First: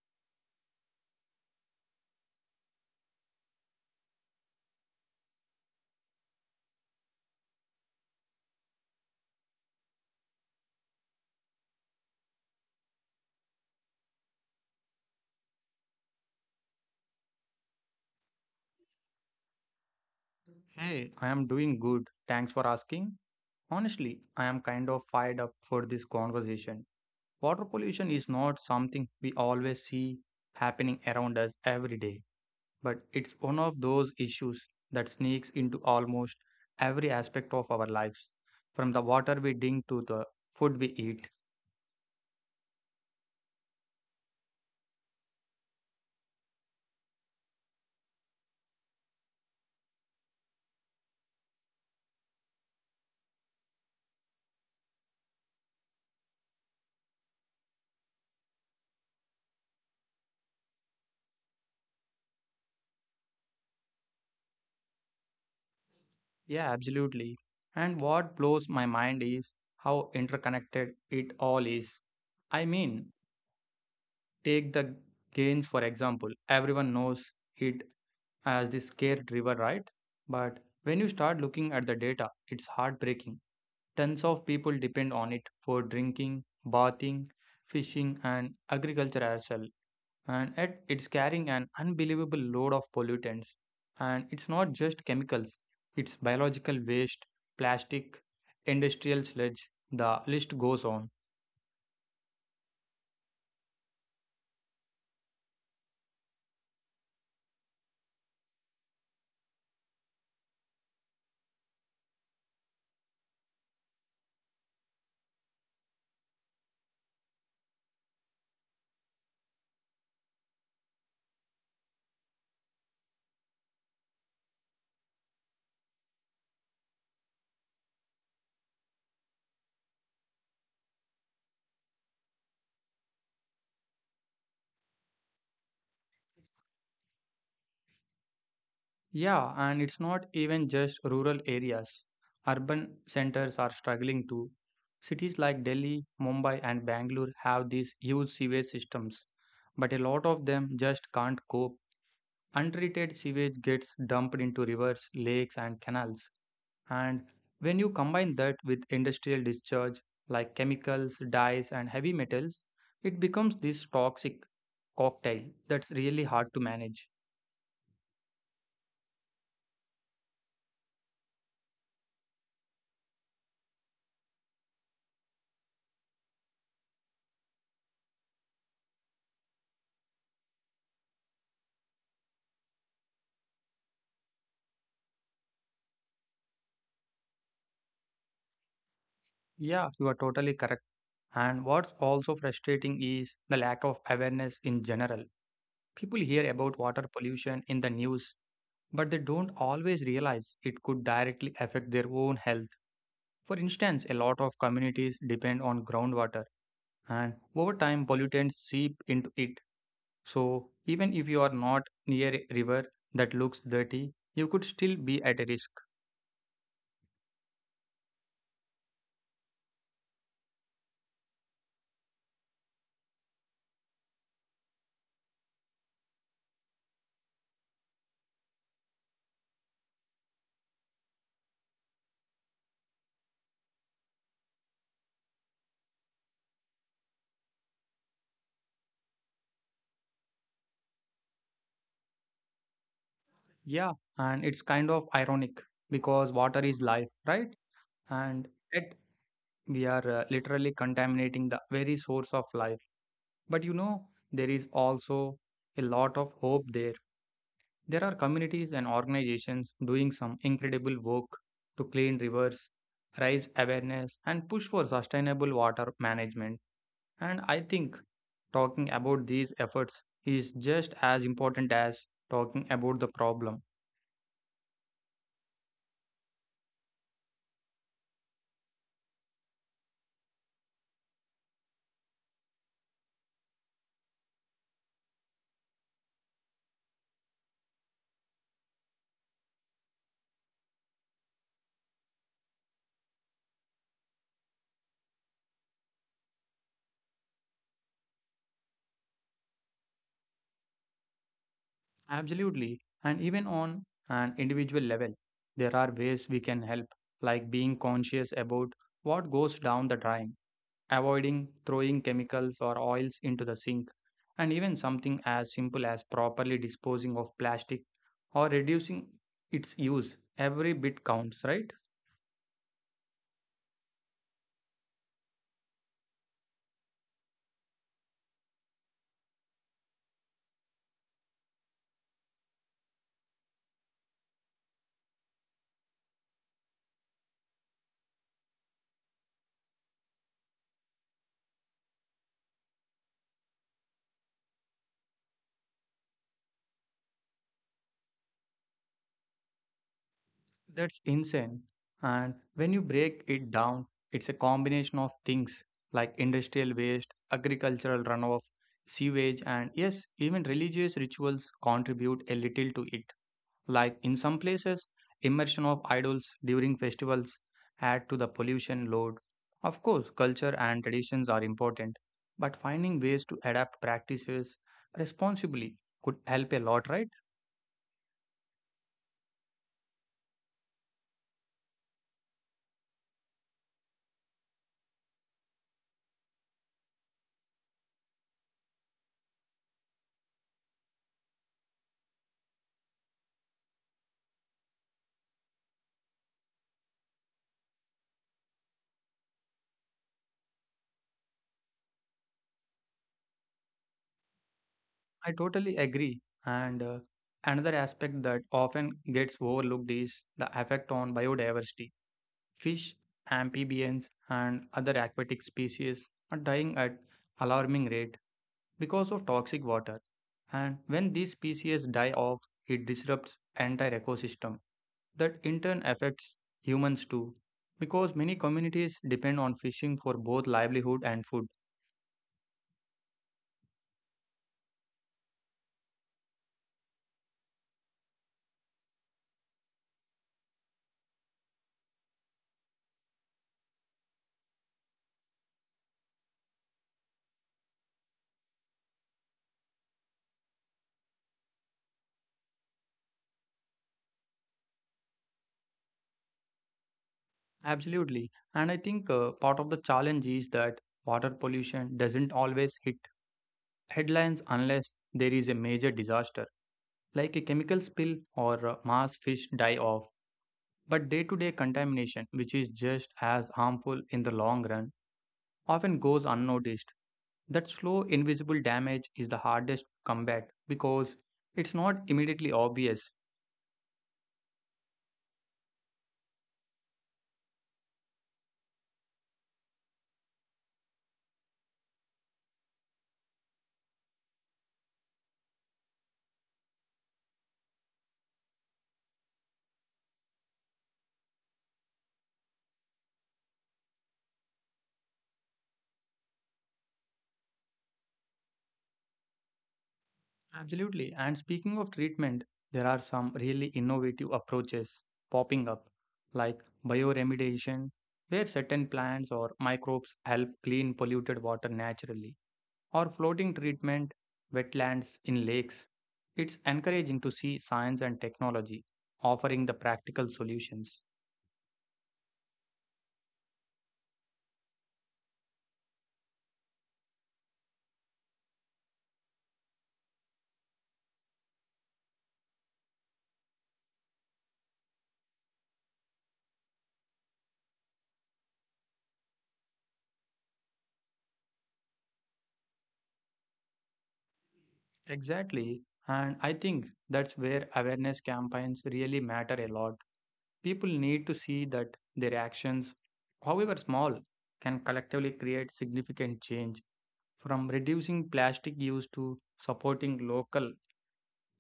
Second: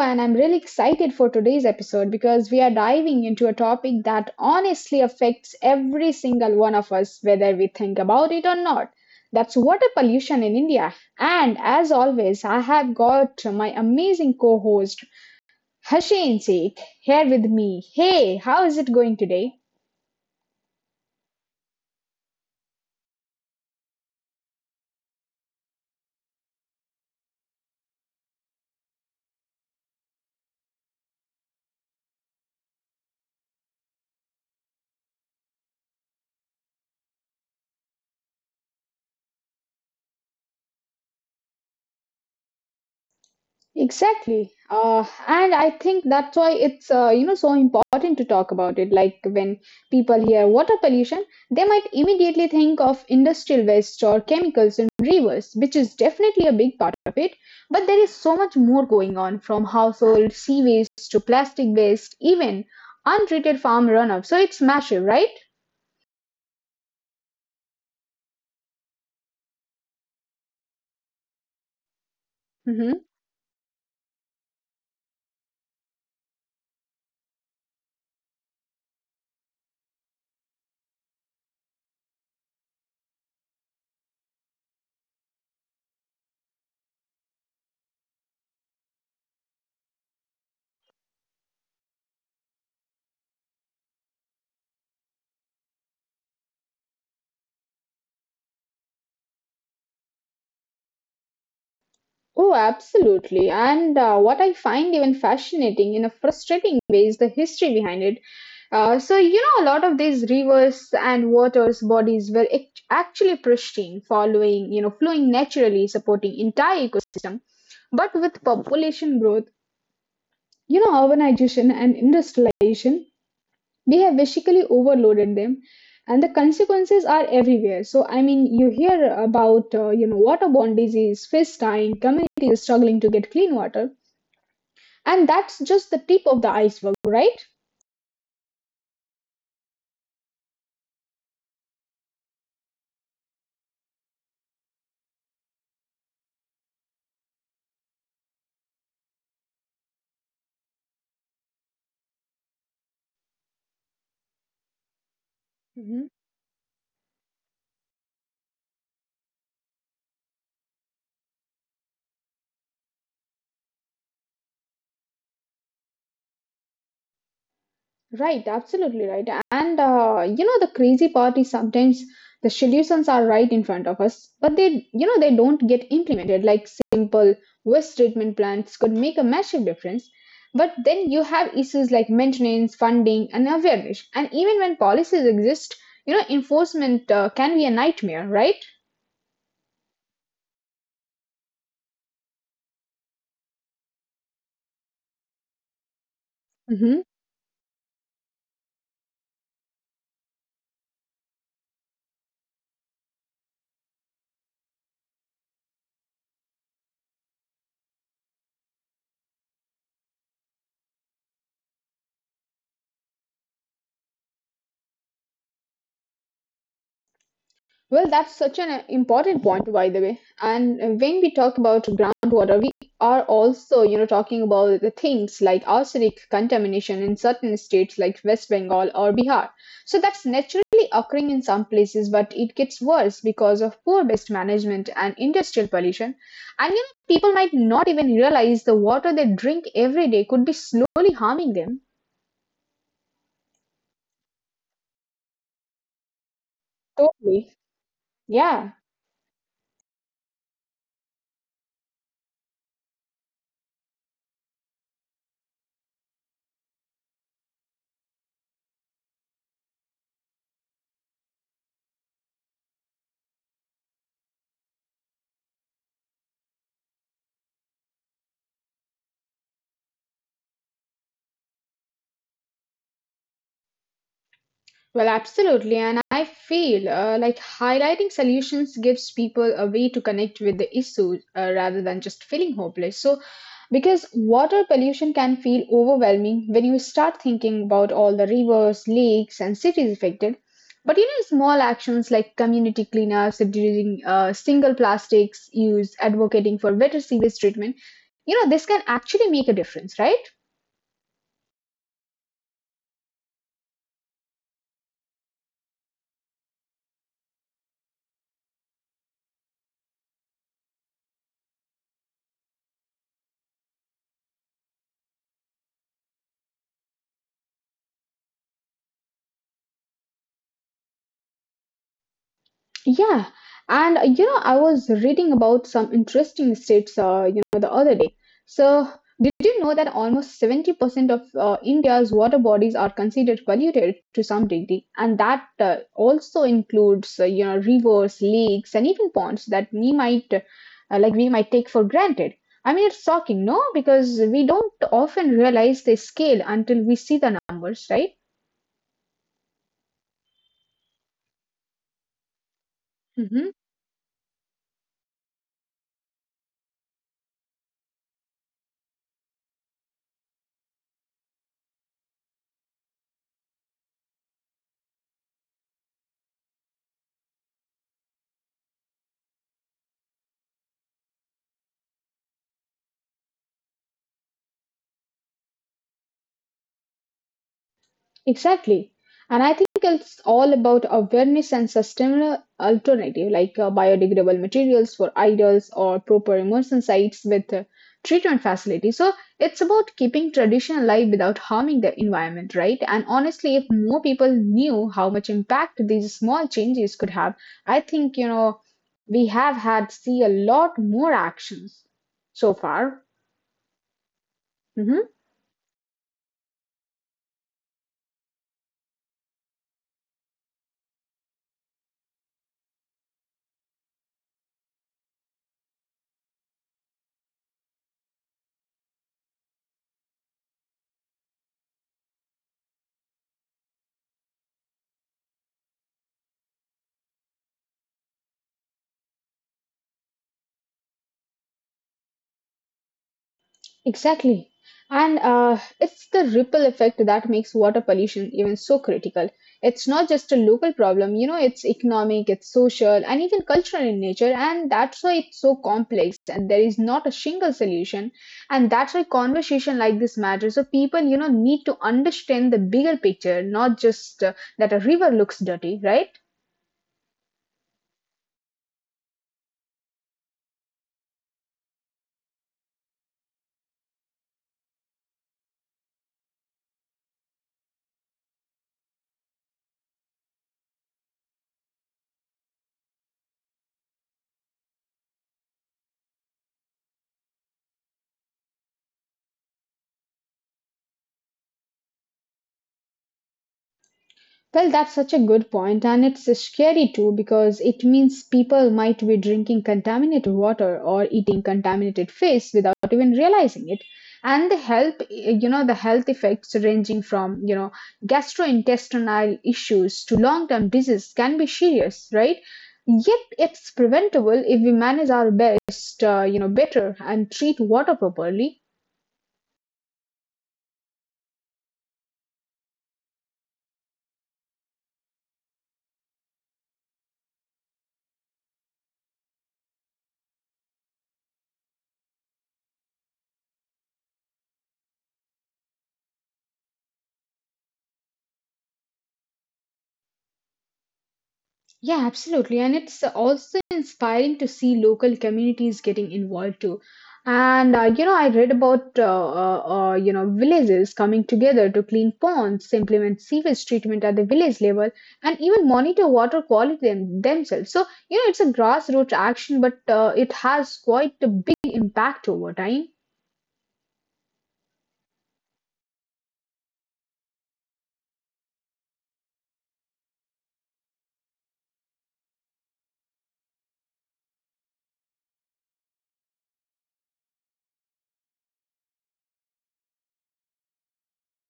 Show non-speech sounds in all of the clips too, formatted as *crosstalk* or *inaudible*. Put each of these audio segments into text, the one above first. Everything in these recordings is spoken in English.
And I'm really excited for today's episode because we are diving into a topic that honestly affects every single one of us, whether we think about it or not. That's water pollution in India. And as always, I have got my amazing co host, Hasheen Sheikh, here with me. Hey, how is it going today? Hey, I am doing good. Thanks for asking. Honestly, I am kind of fired up for this conversation. Water pollution is not something we always see happening around us every day, but it's one of those issues that sneaks into almost every aspect of our lives, from the water we drink to the food we eat. Exactly. And I think that's why it's so important to talk about it. Like when people hear water pollution, they might immediately think of industrial waste or chemicals in rivers, which is definitely a big part of it. But there is so much more going on from household sea waste to plastic waste, even untreated farm runoff. So it's massive, right? Yeah, absolutely. And what blows my mind is how interconnected it all is. I Mm-hmm. mean, take the Ganges, for example. Everyone knows it as the scared river, right? But when you start looking at the data, it's heartbreaking. Tons of people depend on it for drinking, bathing, fishing, and agriculture as well. And yet, it's carrying an unbelievable load of pollutants. And it's not just chemicals, it's biological waste, plastic, industrial sludge, the list goes on. Oh, absolutely. And what I find even fascinating in a frustrating way is the history behind it. A lot of these rivers and waters bodies were actually pristine, following, flowing naturally, supporting entire ecosystem. But with population growth, urbanization and industrialization, we have basically overloaded them. And the consequences are everywhere. So, I mean, you hear about, waterborne disease, fish dying, communities struggling to get clean water, and that's just the tip of the iceberg, right? Yeah, and it's not even just rural areas. Urban centers are struggling too. Cities like Delhi, Mumbai, and Bangalore have these huge sewage systems, but a lot of them just can't cope. Untreated sewage gets dumped into rivers, lakes, and Mhm. canals. And when you combine that with industrial discharge like chemicals, dyes, and heavy metals, it becomes this toxic cocktail that's really hard to manage. Right, absolutely right. And the crazy part is sometimes the solutions are right in front of us, but they don't get implemented. Like simple waste treatment plants could make a massive difference, but then you have issues like maintenance, funding, and awareness. And even when policies exist, you know, enforcement can be a nightmare, right? Yeah, you are totally correct. And what's also frustrating is the lack of awareness in general. People hear about Mhm. water pollution in the news, but they don't always realize it could directly affect their own health. For instance, a lot of communities depend on groundwater, and over time, pollutants seep into it. So, even if you are not near a river that looks dirty, you could still be at a risk. Well, that's such an important point, by the way. And when we talk about groundwater, we are also, you know, talking about the things like arsenic contamination in certain states like West Bengal or Bihar. So that's naturally occurring in some places, but it gets worse because of poor waste management and industrial pollution. And you know, people might not even realize the water they drink every day could be slowly harming them. Yeah, and it's kind of ironic because water is life, right? Totally. And Yeah. yet we are literally contaminating the very source of life. But you know, there is also a lot of hope there. There are communities and organizations doing some incredible work to clean rivers, raise awareness, and push for sustainable water management. And I think talking about these efforts is just as important as talking about the problem. Well, absolutely. And I feel like highlighting solutions gives people a way to connect with the issues rather than just feeling hopeless. So, because water pollution can feel overwhelming when you start thinking about all the rivers, lakes, and cities affected. But you know, small actions like community cleanups, reducing single plastics use, advocating for better sewage treatment, you know, this can actually make a difference, right? Absolutely. And even on an individual level, there are ways we can help, like being conscious about what goes down the drain, avoiding throwing chemicals or oils into the sink, and even something as simple as properly disposing of plastic or reducing its use. Every bit counts, right? Yeah, and I was reading about some interesting states, the other day. So, did you know that almost 70% of India's water bodies are considered polluted to some degree? And that also includes, rivers, lakes, and even ponds that we might, we might take for granted. I mean, it's shocking, no? Because we don't often realize the scale until we see the numbers, right? That's insane. And when you break it Mhm. down, it's a combination of things like industrial waste, agricultural runoff, sewage, and yes, even religious rituals contribute a little to it. Like in some places, immersion of idols during festivals add to the pollution load. Of course, culture and traditions are important, but finding ways to adapt practices responsibly could help a lot, right? Exactly. And I think it's all about awareness and sustainable alternative like biodegradable materials for idols or proper immersion sites with treatment facilities. So it's about keeping tradition alive without harming the environment, right? And honestly, if more people knew how much impact these small changes could have, I think, you know, we have had see a lot more actions so far. Mhm. I totally agree. And another aspect that often gets overlooked is the effect on biodiversity. Fish, amphibians, and other aquatic species are dying at alarming rate because of toxic water. And when these species die off, it disrupts entire ecosystem. That in turn affects humans too, because many communities depend on fishing for both livelihood and food. Exactly. And it's the ripple effect that makes water pollution even so critical. It's not just a local problem, you know, it's economic, it's social, and even cultural in nature. And that's why it's so complex and there is not a single solution. And that's why conversation like this matters. So people, you know, need to understand the bigger picture, not just that a river looks dirty, right? Absolutely. And I think part of the challenge is that water pollution doesn't always hit headlines unless there is a major disaster, like a chemical spill or mass fish die off. But day to day contamination, which is just as harmful in the long run, often goes unnoticed. That slow, invisible damage is the hardest to combat because it's not immediately obvious. Well, that's such a good point, and it's scary too because it means people might be drinking contaminated water or eating contaminated fish without even realizing it. And the health effects ranging from, you know, gastrointestinal issues to long term disease can be serious, right? Yet it's preventable if we manage our best, better and treat water properly. Absolutely. And speaking of treatment, there are some really innovative approaches popping up, like bioremediation, where certain plants or microbes help clean polluted water naturally, or floating treatment, wetlands in lakes. It's encouraging to see science and technology offering the practical solutions. Yeah, absolutely. And it's also inspiring to see local communities getting involved too. And I read about you know villages coming together to clean ponds, implement sewage treatment at the village level, and even monitor water quality themselves. So you know, it's a grassroots action, but it has quite a big impact over time. Exactly. And I think that's where awareness campaigns really matter a lot. People need to see that their actions, however small, can collectively create significant change from reducing plastic use to supporting local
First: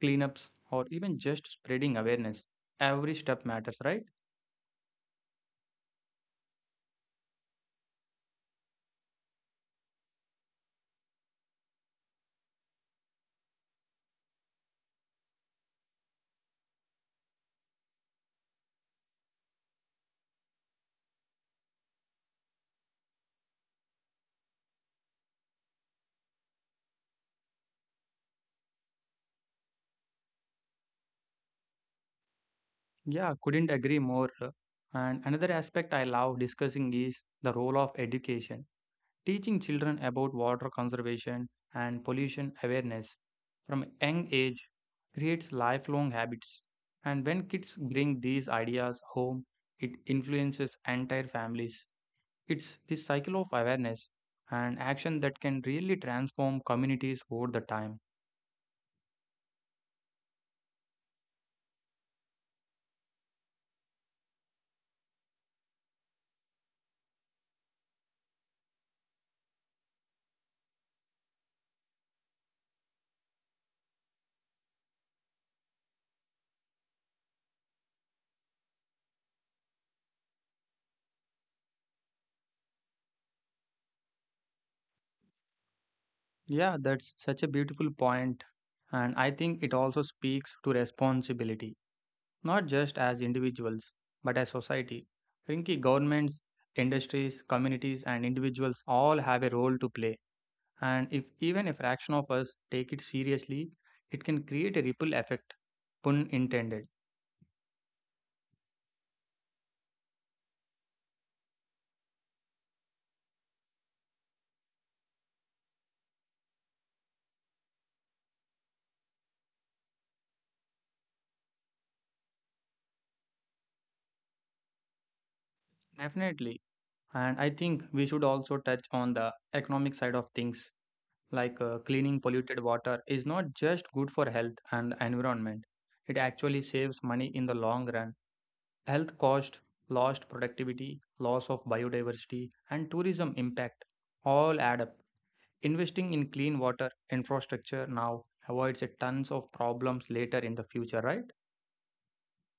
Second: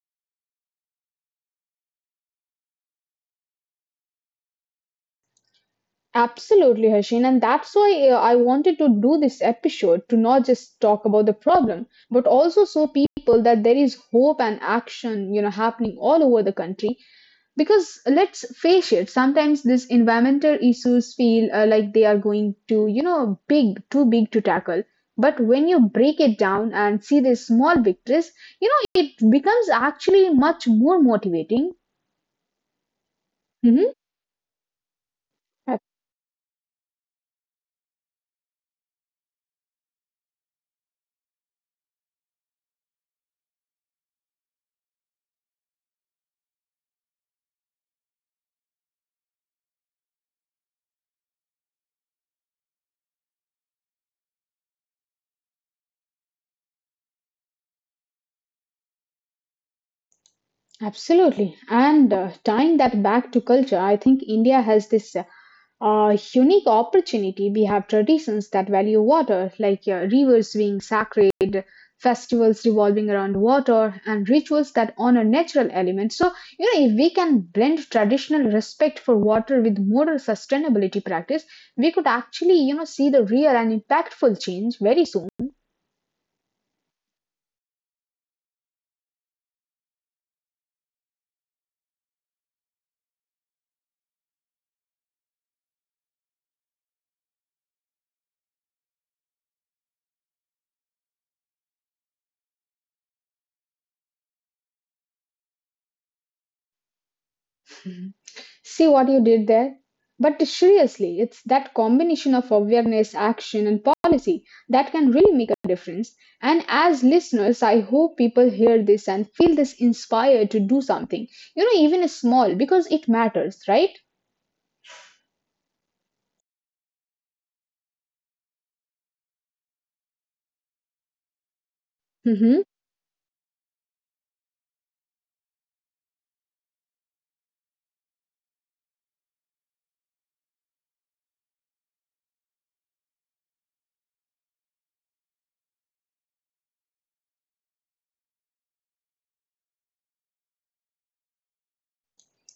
cleanups or even just spreading awareness. Every step matters, right? Absolutely, Harshin. And that's why I wanted to do this episode to not just talk about the problem, but also show people that there is hope and action, you know, happening all over the country. Because let's face it, sometimes these environmental issues feel like they are going to, too big to tackle. But when you break it down and see the small victories, you know, it becomes actually much more motivating. Yeah, couldn't Hmm. agree more. And another aspect I love discussing is the role of education. Teaching children about water conservation and pollution awareness from a young age creates lifelong habits. And when kids bring these ideas home, it influences entire families. It's this cycle of awareness and action that can really transform communities over the time. Absolutely. And tying that back to culture, I think India has this unique opportunity. We have traditions that value water, like rivers being sacred, festivals revolving around water, and rituals that honor natural elements. So, you know, if we can blend traditional respect for water with modern sustainability practice, we could actually, you know, see the real and impactful change very soon. Yeah, that's such a beautiful point, and I think it also speaks to responsibility not just as individuals, but as society. Rinki, governments, industries, communities, and individuals all have a role to play. And if even a fraction of us take it seriously, it can create a ripple effect, pun intended. See what you did there? But seriously, it's that combination of awareness, action, and policy that can really make a difference. And as listeners, I hope people hear this and feel this inspired to do something, you know, even small, because it matters, right? Definitely. And I think we should also touch on the economic side of things. Like cleaning polluted Hmm. water is not just good for health and environment, it actually saves money in the long run. Health cost, lost productivity, loss of biodiversity, and tourism impact all add up. Investing in clean water infrastructure now avoids a tons of problems later in the future, right?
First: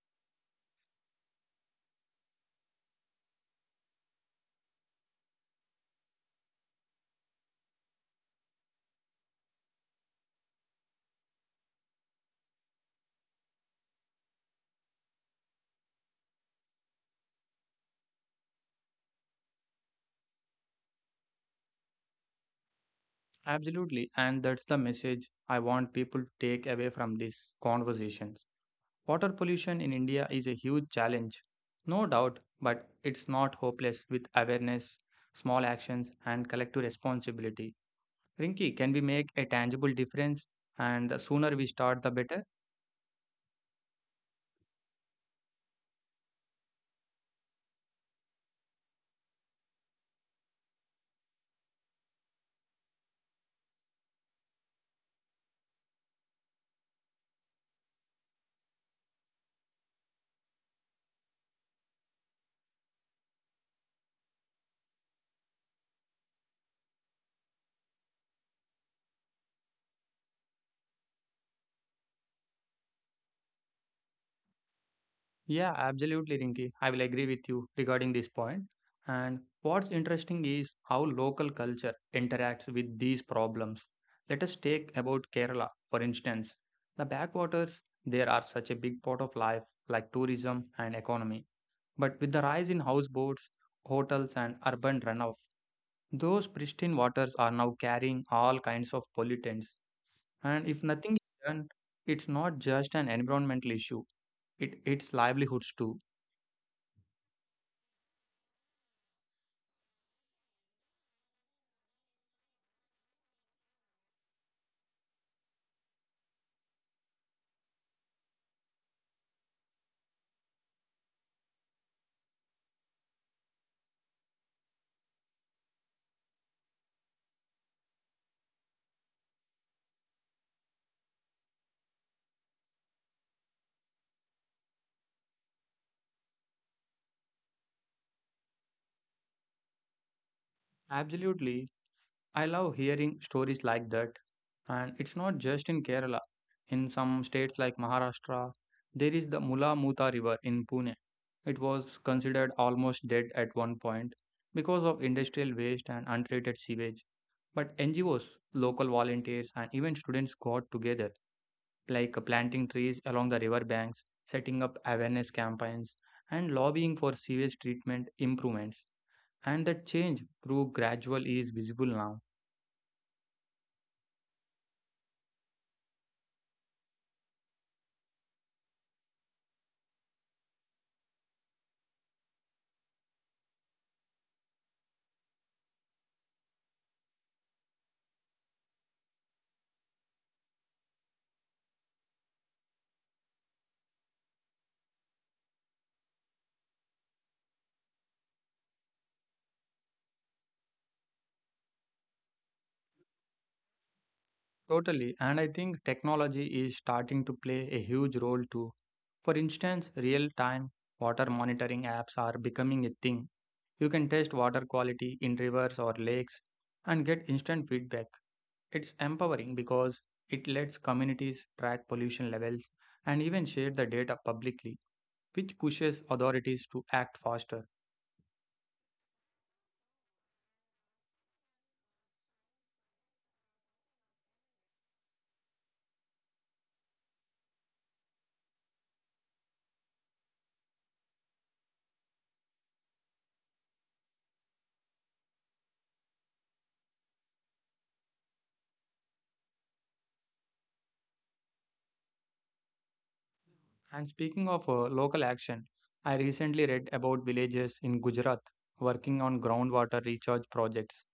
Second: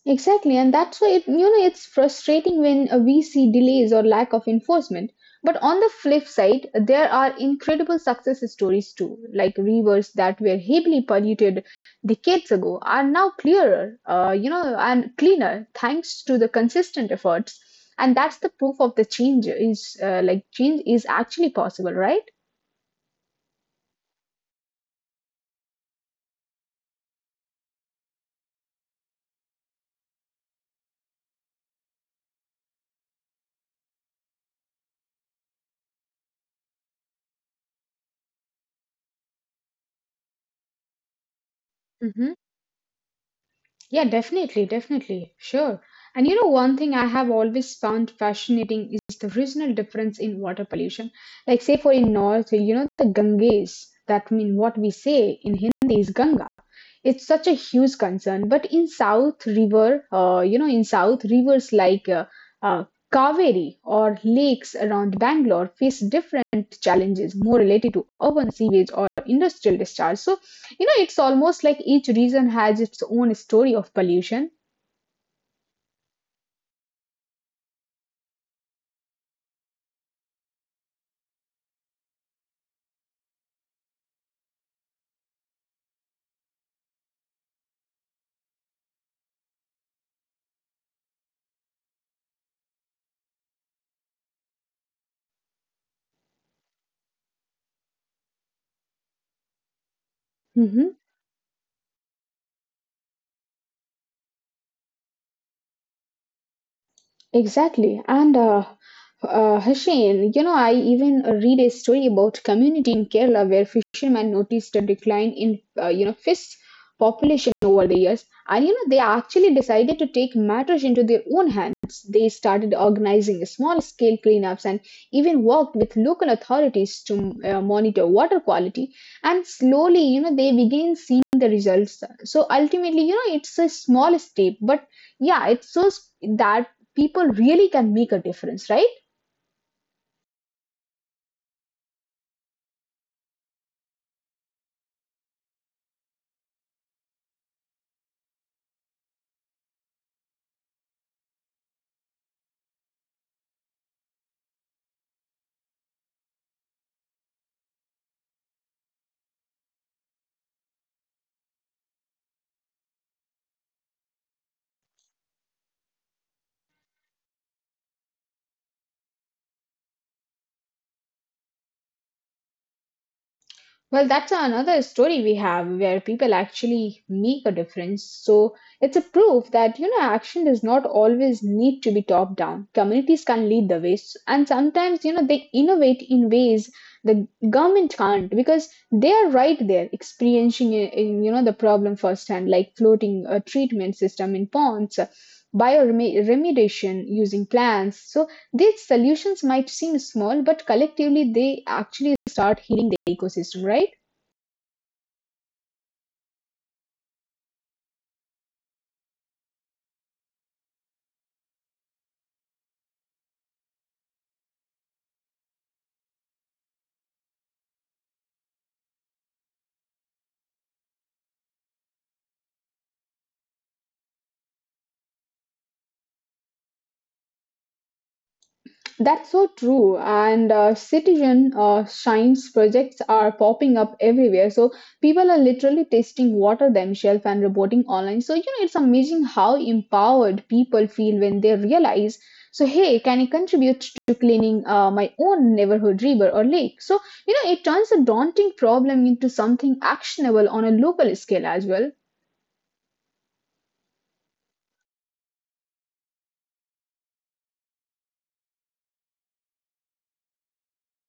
Exactly, and that's why it, you know it's frustrating when we see delays or lack of enforcement. But on the flip side, there are incredible success stories too, like rivers that were heavily polluted decades ago are now clearer, and cleaner thanks to the consistent efforts. And that's the proof of the change is change is actually possible, right? Absolutely, and that's the message I want people to take away from these conversations. Water pollution in India is a huge challenge, no doubt, but it's not hopeless with awareness, small actions, and collective responsibility. Rinki, can we make a tangible difference? And the sooner we start, the Mhm. better. Yeah, definitely. Sure. And you know, one thing I have always found fascinating is the regional difference in water pollution. Like, say, for in North, you know, the Ganges, that mean what we say in Hindi is Ganga, it's such a huge concern but in south river in south rivers like uh, kaveri or lakes around bangalore face different challenges more related to urban sewage or industrial discharge. So you know it's almost like each region has its own story of pollution. Yeah, absolutely, Rinki. I will agree with you regarding this point. And what's interesting is how local culture interacts with these problems. Let us take about Kerala, for instance. The backwaters there are such a big part of life, like tourism and economy. But with the rise in houseboats, hotels, and urban runoff, those pristine waters are now carrying all kinds of pollutants. And if Mhm. nothing is done, it's not just an environmental issue, it's livelihoods too. Exactly. And Hussain, you know, I even read a story about community in Kerala where fishermen noticed a decline in, fish population over the years. And, you know, they actually decided to take matters into their own hands. They started organizing small scale cleanups and even worked with local authorities to monitor water quality. And slowly, you know, they began seeing the results. So ultimately, you know, it's a small step, but yeah, it shows that people really can make a difference, right? Absolutely. I love hearing stories like that. And it's not just in Kerala. In some states like Maharashtra, there is the Mula Mutha River in Pune. It was considered almost dead at one point because of industrial waste and untreated sewage. But NGOs, local volunteers, and even students got together like planting trees along the river banks, setting up awareness campaigns, and lobbying for sewage treatment improvements. And that change, through gradual, is visible now. Well, that's another story we have where people actually make a difference. So it's a proof that, you know, action does not always need to be top down. Communities can lead the way. And sometimes, you know, they innovate in ways the government can't because they are right there experiencing, you know, the problem firsthand, like floating a treatment system in ponds, bioremediation using plants. So these solutions might seem small, but collectively they actually start healing the ecosystem, right? Totally. And I think technology is starting to play a huge role too. For instance, real time water monitoring apps are becoming a thing. You can test water quality in rivers or lakes and get instant feedback. It's empowering because it lets communities track pollution levels and even share the data publicly, which pushes authorities to act faster. That's so true. And citizen science projects are popping up everywhere. So people are literally testing water themselves and reporting online. So, you know, it's amazing how empowered people feel when they realize. So, hey, can I contribute to cleaning my own neighborhood river or lake? So, you know, it turns a daunting problem into something actionable on a local scale as well. And speaking of local action, I recently read about villages in Gujarat working on groundwater recharge projects.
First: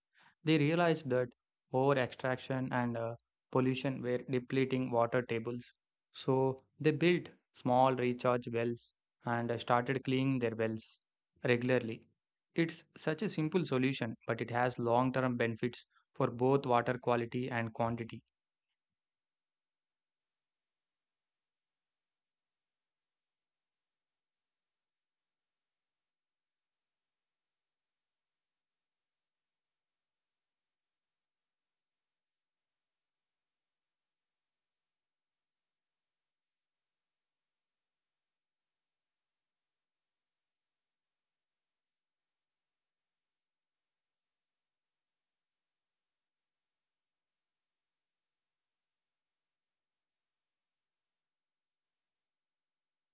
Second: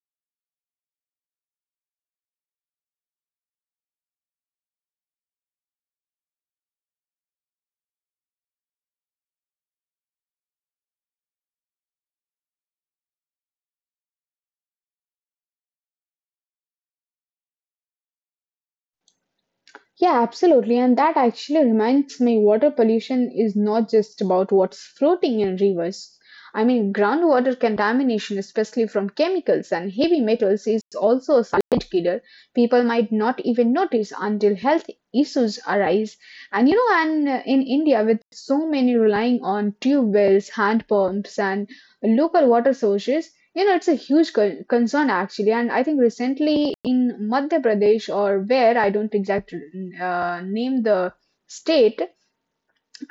They realized that over extraction and pollution were depleting water tables. So they built small recharge wells and started cleaning their wells regularly. It's such a simple solution, but it has long term benefits for both water quality and quantity. Yeah, absolutely. And that actually reminds me water pollution is not just about what's floating in rivers. I mean, groundwater contamination, especially from chemicals and heavy metals, is also a silent killer. People might not even notice until health issues arise. And in India, with so many relying on tube wells, hand pumps, and local water sources, you know, it's a huge concern actually, and I think recently in Madhya Pradesh or where I don't exactly name the state,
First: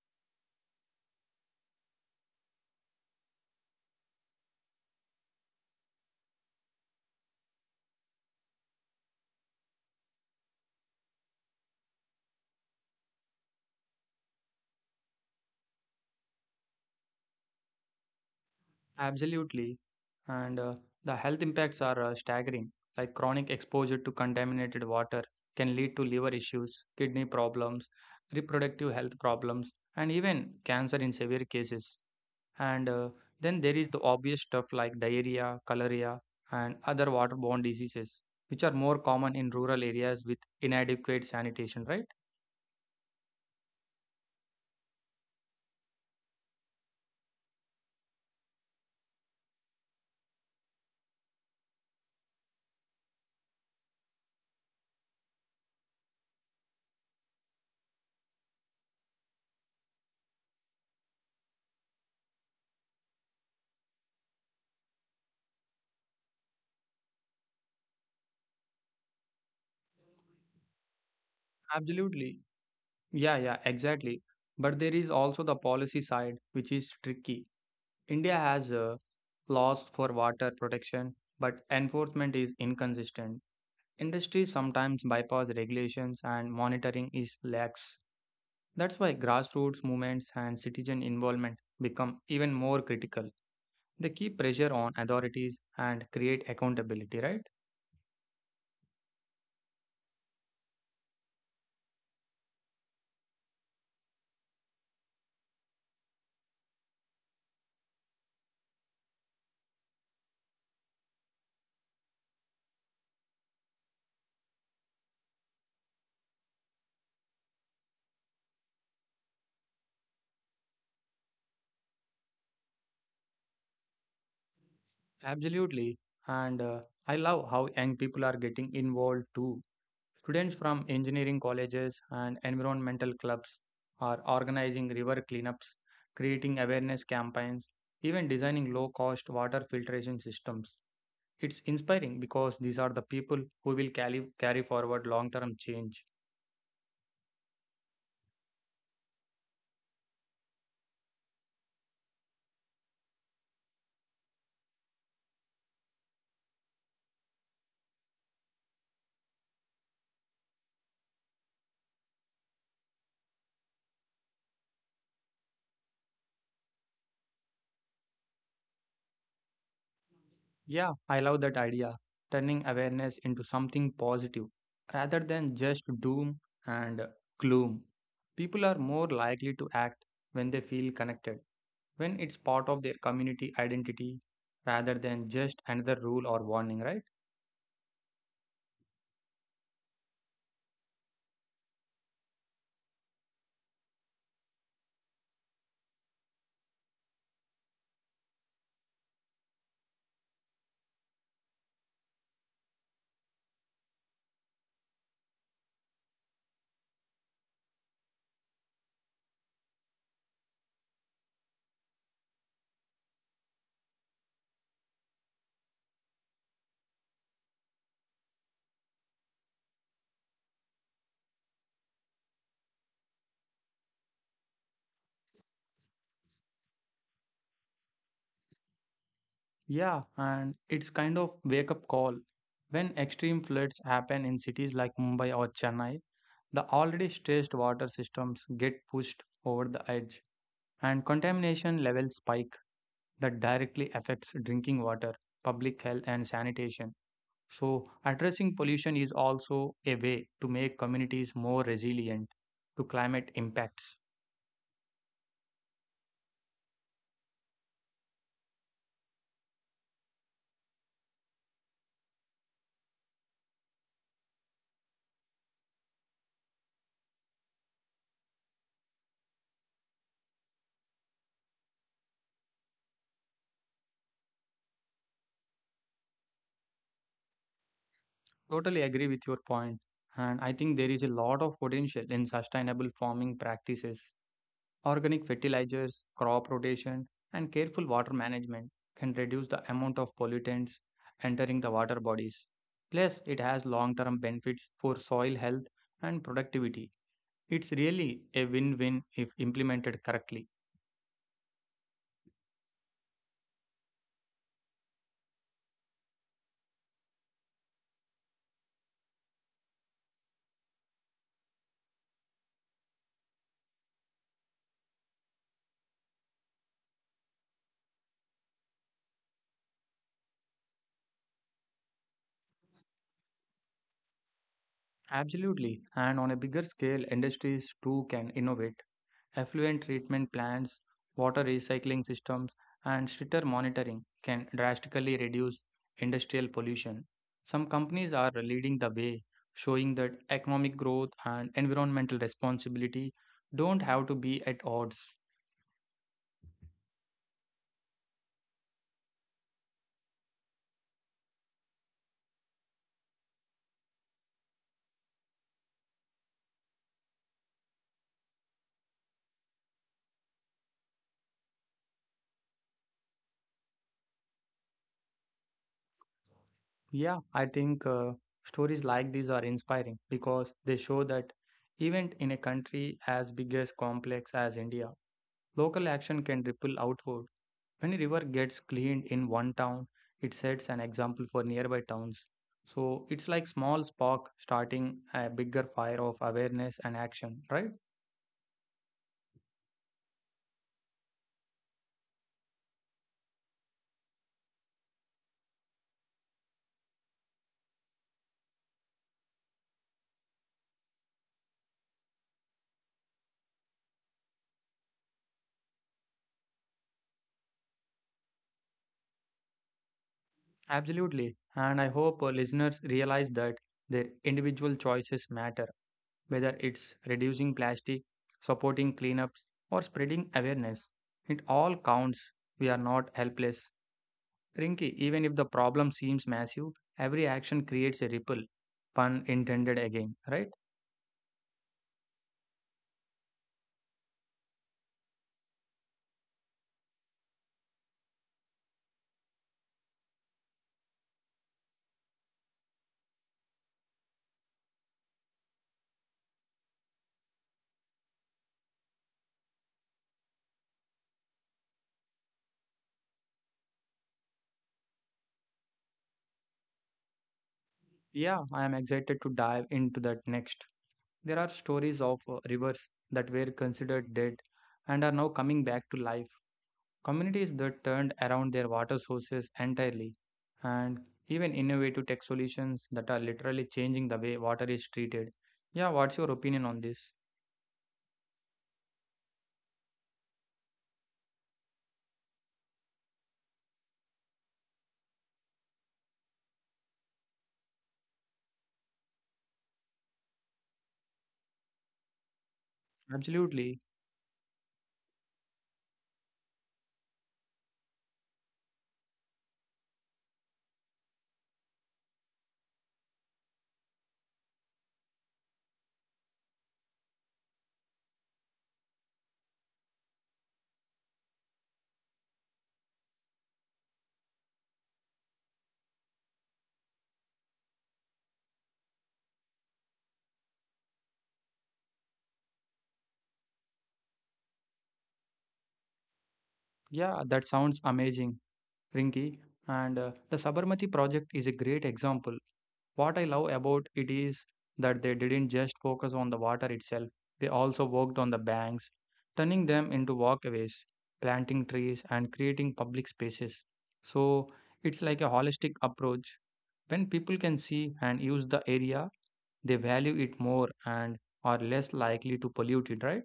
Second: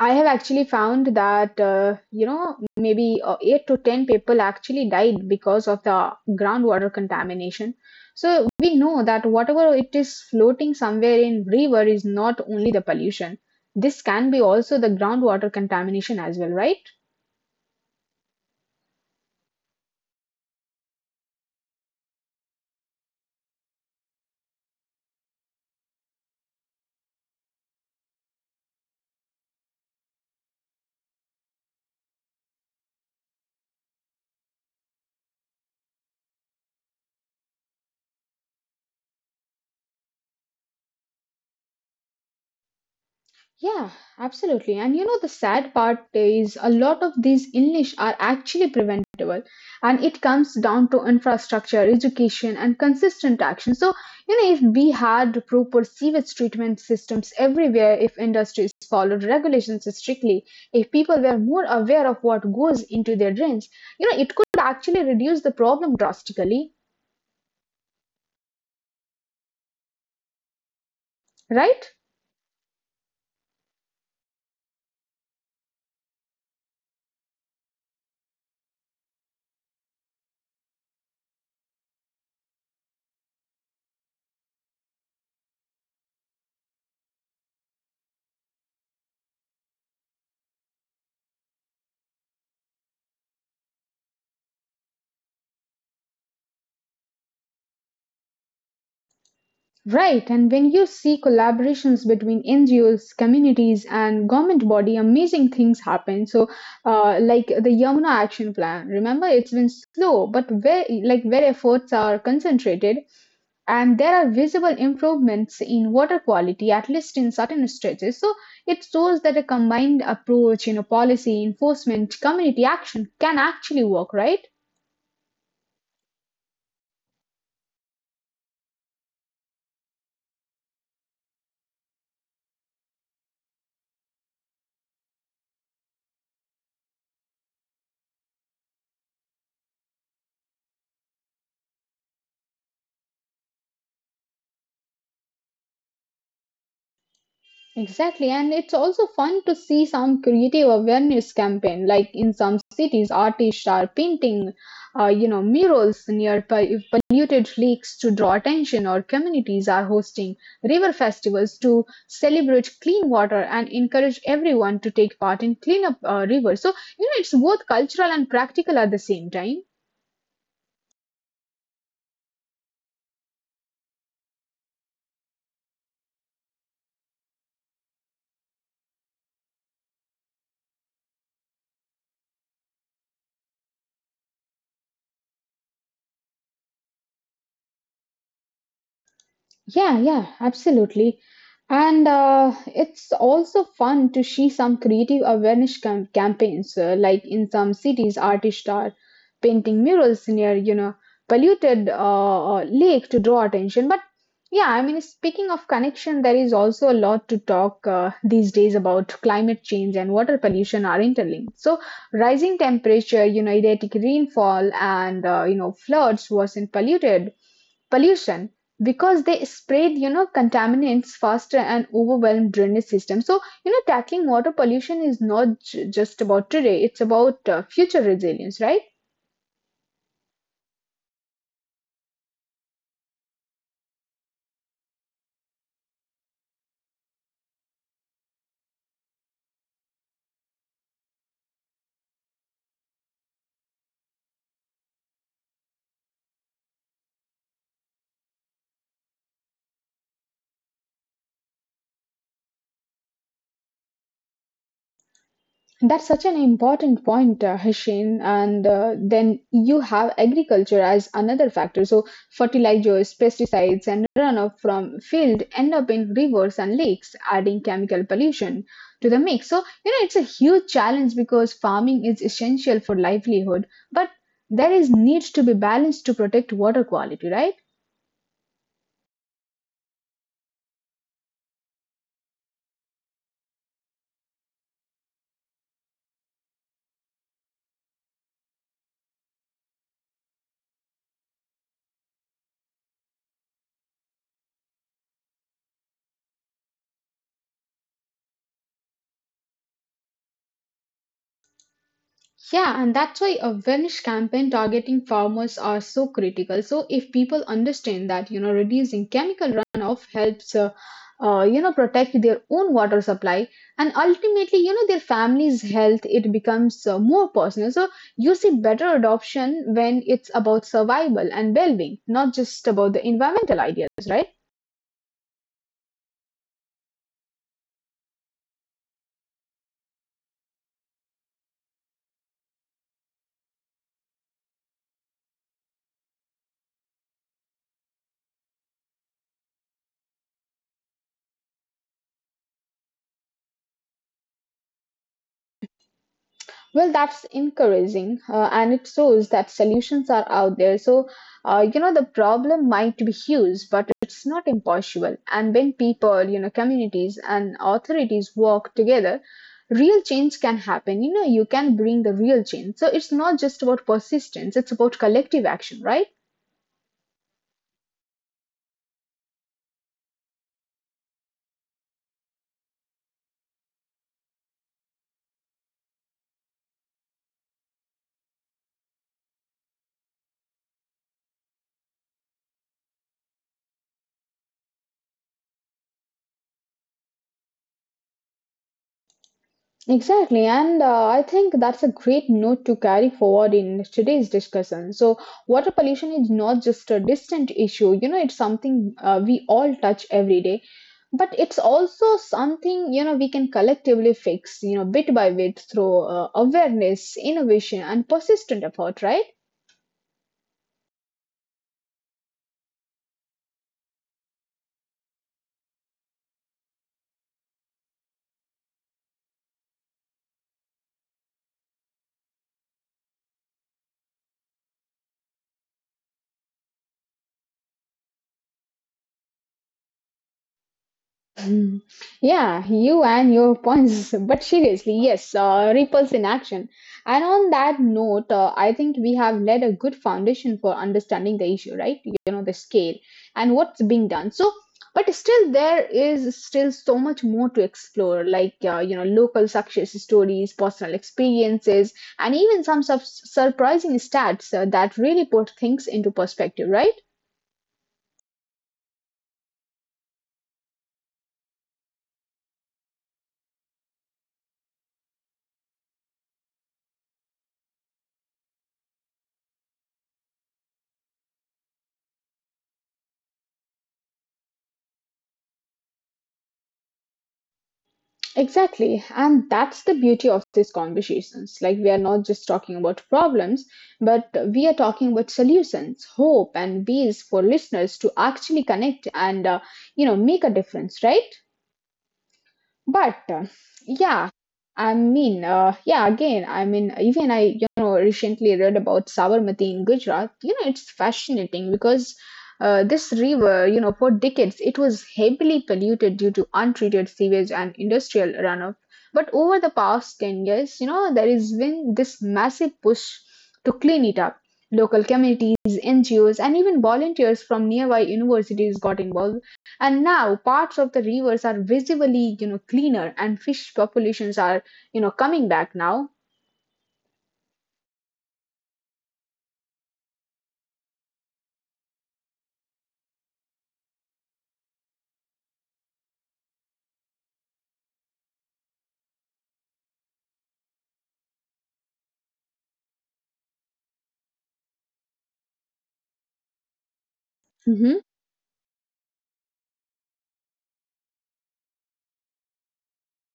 I have actually found that you know maybe 8 to 10 people actually died because of the groundwater contamination. So we know that whatever it is floating somewhere in river is not only the pollution. This can be also the groundwater contamination as well, right? Absolutely. And the health impacts are staggering, like chronic exposure to contaminated water can lead to liver issues, kidney problems, reproductive health problems, and even cancer in severe cases. And then there is the obvious stuff like diarrhea, cholera, and other waterborne diseases, which are more common in rural areas with inadequate sanitation, right? Yeah, absolutely. and you know, the sad part is a lot of these illness are actually preventable, and it comes down to infrastructure, education, and consistent action. So, you know, if we had proper sewage treatment systems everywhere, if industries followed regulations strictly, if people were more aware of what goes into their drains, you know, it could actually reduce the problem drastically, right? Absolutely. Yeah, yeah, exactly. But there is also the policy side, which is tricky. India has laws for water protection, but enforcement is inconsistent. Industries sometimes bypass regulations and monitoring is lax. That's why grassroots movements and citizen involvement become even more critical. They keep pressure on authorities and create accountability, right? Right, and when you see collaborations between NGOs, communities, and government body, amazing things happen. So, like the Yamuna Action Plan, remember it's been slow, but where efforts are concentrated, and there are visible improvements in water quality, at least in certain stretches. So it shows that a combined approach, you know, policy enforcement, community action can actually work, right? Absolutely. And I love how young people are getting involved too. Students from engineering colleges and environmental clubs are organizing river cleanups, creating awareness campaigns, even designing low cost water filtration systems. It's inspiring because these are the people who will carry forward long term change. Exactly, and it's also fun to see some creative awareness campaign. Like in some cities, artists are painting, you know, murals near polluted lakes to draw attention, or communities are hosting river festivals to celebrate clean water and encourage everyone to take part in cleanup rivers. So you know, it's both cultural and practical at the same time. Yeah, I love that idea, turning awareness into something positive rather than just doom and gloom. People are more likely to act when they feel connected, when it's part of their community identity rather than just another rule or warning, right? Yeah, yeah, absolutely. And it's also fun to see some creative awareness campaigns, like in some cities, artists are painting murals near, you know, polluted lake to draw attention. But yeah, I mean, speaking of connection, there is also a lot to talk these days about climate change and water pollution are interlinked. So rising temperature, you know, erratic rainfall and, you know, floods worsen polluted pollution because they spread you know contaminants faster and overwhelm drainage system. So you know tackling water pollution is not just about today, it's about future resilience, right? Yeah, and it's kind of wake up call. When extreme floods happen in cities like Mumbai or Chennai, the already stressed water systems get pushed over the edge and contamination levels spike that directly affects drinking water, public health and sanitation. So addressing pollution is also a way to make communities more resilient to climate impacts. That's such an important point, Hashim. And then you have agriculture as another factor. So fertilizers, pesticides, and runoff from field end up in rivers and lakes, adding chemical pollution to the mix. So you know it's a huge challenge because farming is essential for livelihood, but there is needs to be balance to protect water quality, right? Totally agree with your point, and I think there is a lot of potential in sustainable farming practices. Organic fertilizers, crop rotation, and careful water management can reduce the amount of pollutants entering the water bodies. Plus, it has long term benefits for soil health and productivity. It's really a win win if implemented correctly. Yeah, and that's why awareness campaign targeting farmers are so critical. So if people understand that, you know, reducing chemical runoff helps, you know, protect their own water supply and ultimately, you know, their family's health, it becomes more personal. So you see better adoption when it's about survival and well-being, not just about the environmental ideas, right? Absolutely, and on a bigger scale, industries too can innovate. Effluent treatment plants, water recycling systems, and stricter monitoring can drastically reduce industrial pollution. Some companies are leading the way, showing that economic growth and environmental responsibility don't have to be at odds. Well, that's encouraging, and it shows that solutions are out there. So, you know, the problem might be huge, but it's not impossible. And when people, you know, communities and authorities work together, real change can happen. You know, you can bring the real change. So, it's not just about persistence, it's about collective action, right? Yeah, I think stories like these are inspiring because they show that even in a country as big as complex as India, local action can ripple outward. When a river gets cleaned in one town, it sets an example for nearby towns. So it's like small spark starting a bigger fire of awareness and action, right? Exactly, and I think that's a great note to carry forward in today's discussion. So, water pollution is not just a distant issue, you know, it's something we all touch every day, but it's also something, you know, we can collectively fix, you know, bit by bit through awareness, innovation, and persistent effort, right? Absolutely. And I hope our listeners realize that their individual choices matter, whether it's reducing plastic, supporting cleanups, or spreading awareness. It all counts. We are not helpless. Rinky, even if the problem seems massive, every action creates a ripple. Pun intended again, right? Mm. Yeah, you and your points. *laughs* But seriously, yes, ripples in action. And on that note, I think we have laid a good foundation for understanding the issue, right? You know, the scale and what's being done. So, but still, there is still so much more to explore, like, you know, local success stories, personal experiences, and even some surprising stats that really put things into perspective, right? Yeah, I am excited to dive into that next. There are stories of rivers that were considered dead and are now coming back to life. Communities that turned around their water sources entirely, and even innovative tech solutions that are literally changing the way water is treated. Yeah, what's your opinion on this? Exactly. And that's the beauty of these conversations. Like, we are not just talking about problems, but we are talking about solutions, hope, and ways for listeners to actually connect and, you know, make a difference, right? But Absolutely. yeah, I mean, yeah, again, I mean, even I, you know, recently read about Sabarmati in Gujarat. You know, it's fascinating because this river, you know, for decades it was heavily polluted due to untreated sewage and industrial runoff. But over the past 10 years, you know, there has been this massive push to clean it up. Local communities, NGOs, and even volunteers from nearby universities got involved, and now parts of the rivers are visibly, you know, cleaner and fish populations are, you know, coming back now. Yeah, that sounds amazing, Rinki. And the Sabarmati project is a great example. What I love about it is that they didn't just focus on the water itself, they also worked on the banks, turning them into walkways, planting trees, and creating public spaces. So it's like a holistic approach. When people can Hmm. see and use the area, they value it more and are less likely to pollute it, right?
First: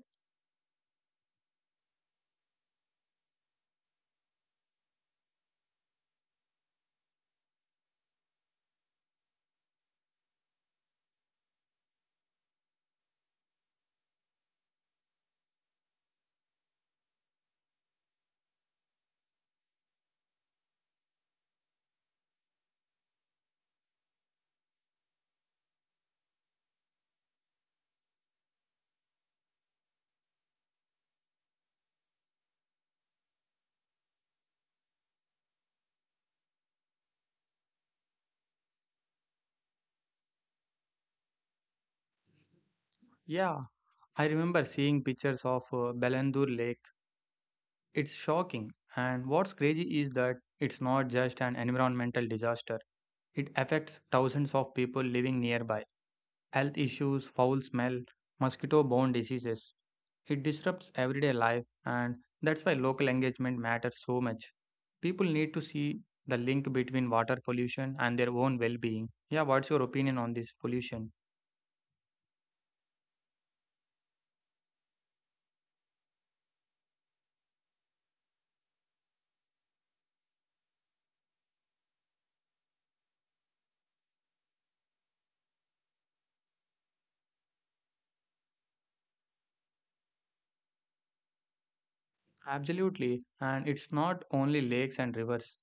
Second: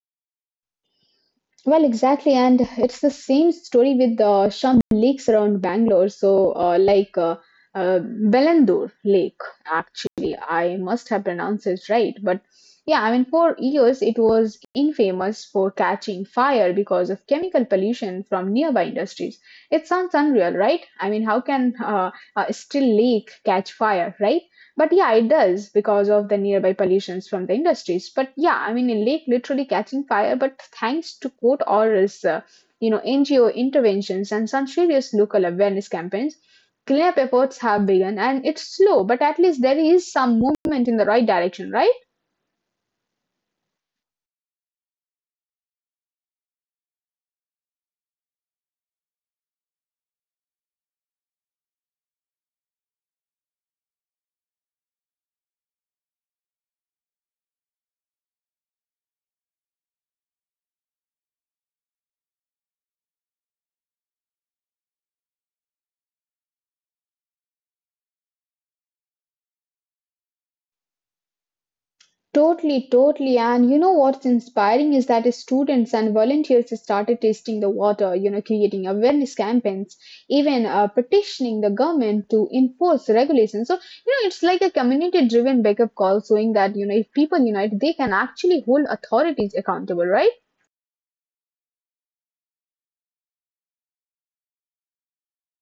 Well, exactly. And it's the same story with some lakes around Bangalore. So, like uh, Belandur Lake, actually, I must have pronounced it right. But yeah, I mean, for years it was infamous for catching fire because of chemical pollution from nearby industries. It sounds unreal, right? I mean, how can still lake catch fire, right? But yeah, it does because of the nearby pollutions from the industries. But yeah, I mean, a lake literally catching fire, but thanks to court orals, you know, NGO interventions, and some serious local awareness campaigns, cleanup efforts have begun. And it's slow, but at least there is some movement in the right direction, right? Yeah, I remember seeing pictures of Belandur Lake. It's shocking. And what's crazy is that it's not just an environmental disaster. It affects thousands of people living nearby. Health issues, foul smell, mosquito borne diseases. It disrupts everyday life, and that's why local engagement matters so much. People need to see the link between water pollution and their own well being. Yeah, what's your opinion on this pollution? Totally, totally. And you know what's inspiring is that students and volunteers started tasting the water, you know, creating awareness campaigns, even petitioning the government to enforce regulations. So, you know, it's like a community driven wake up call showing that, you know, if people unite, they can actually hold authorities accountable, right? Absolutely, and it's not only lakes and rivers.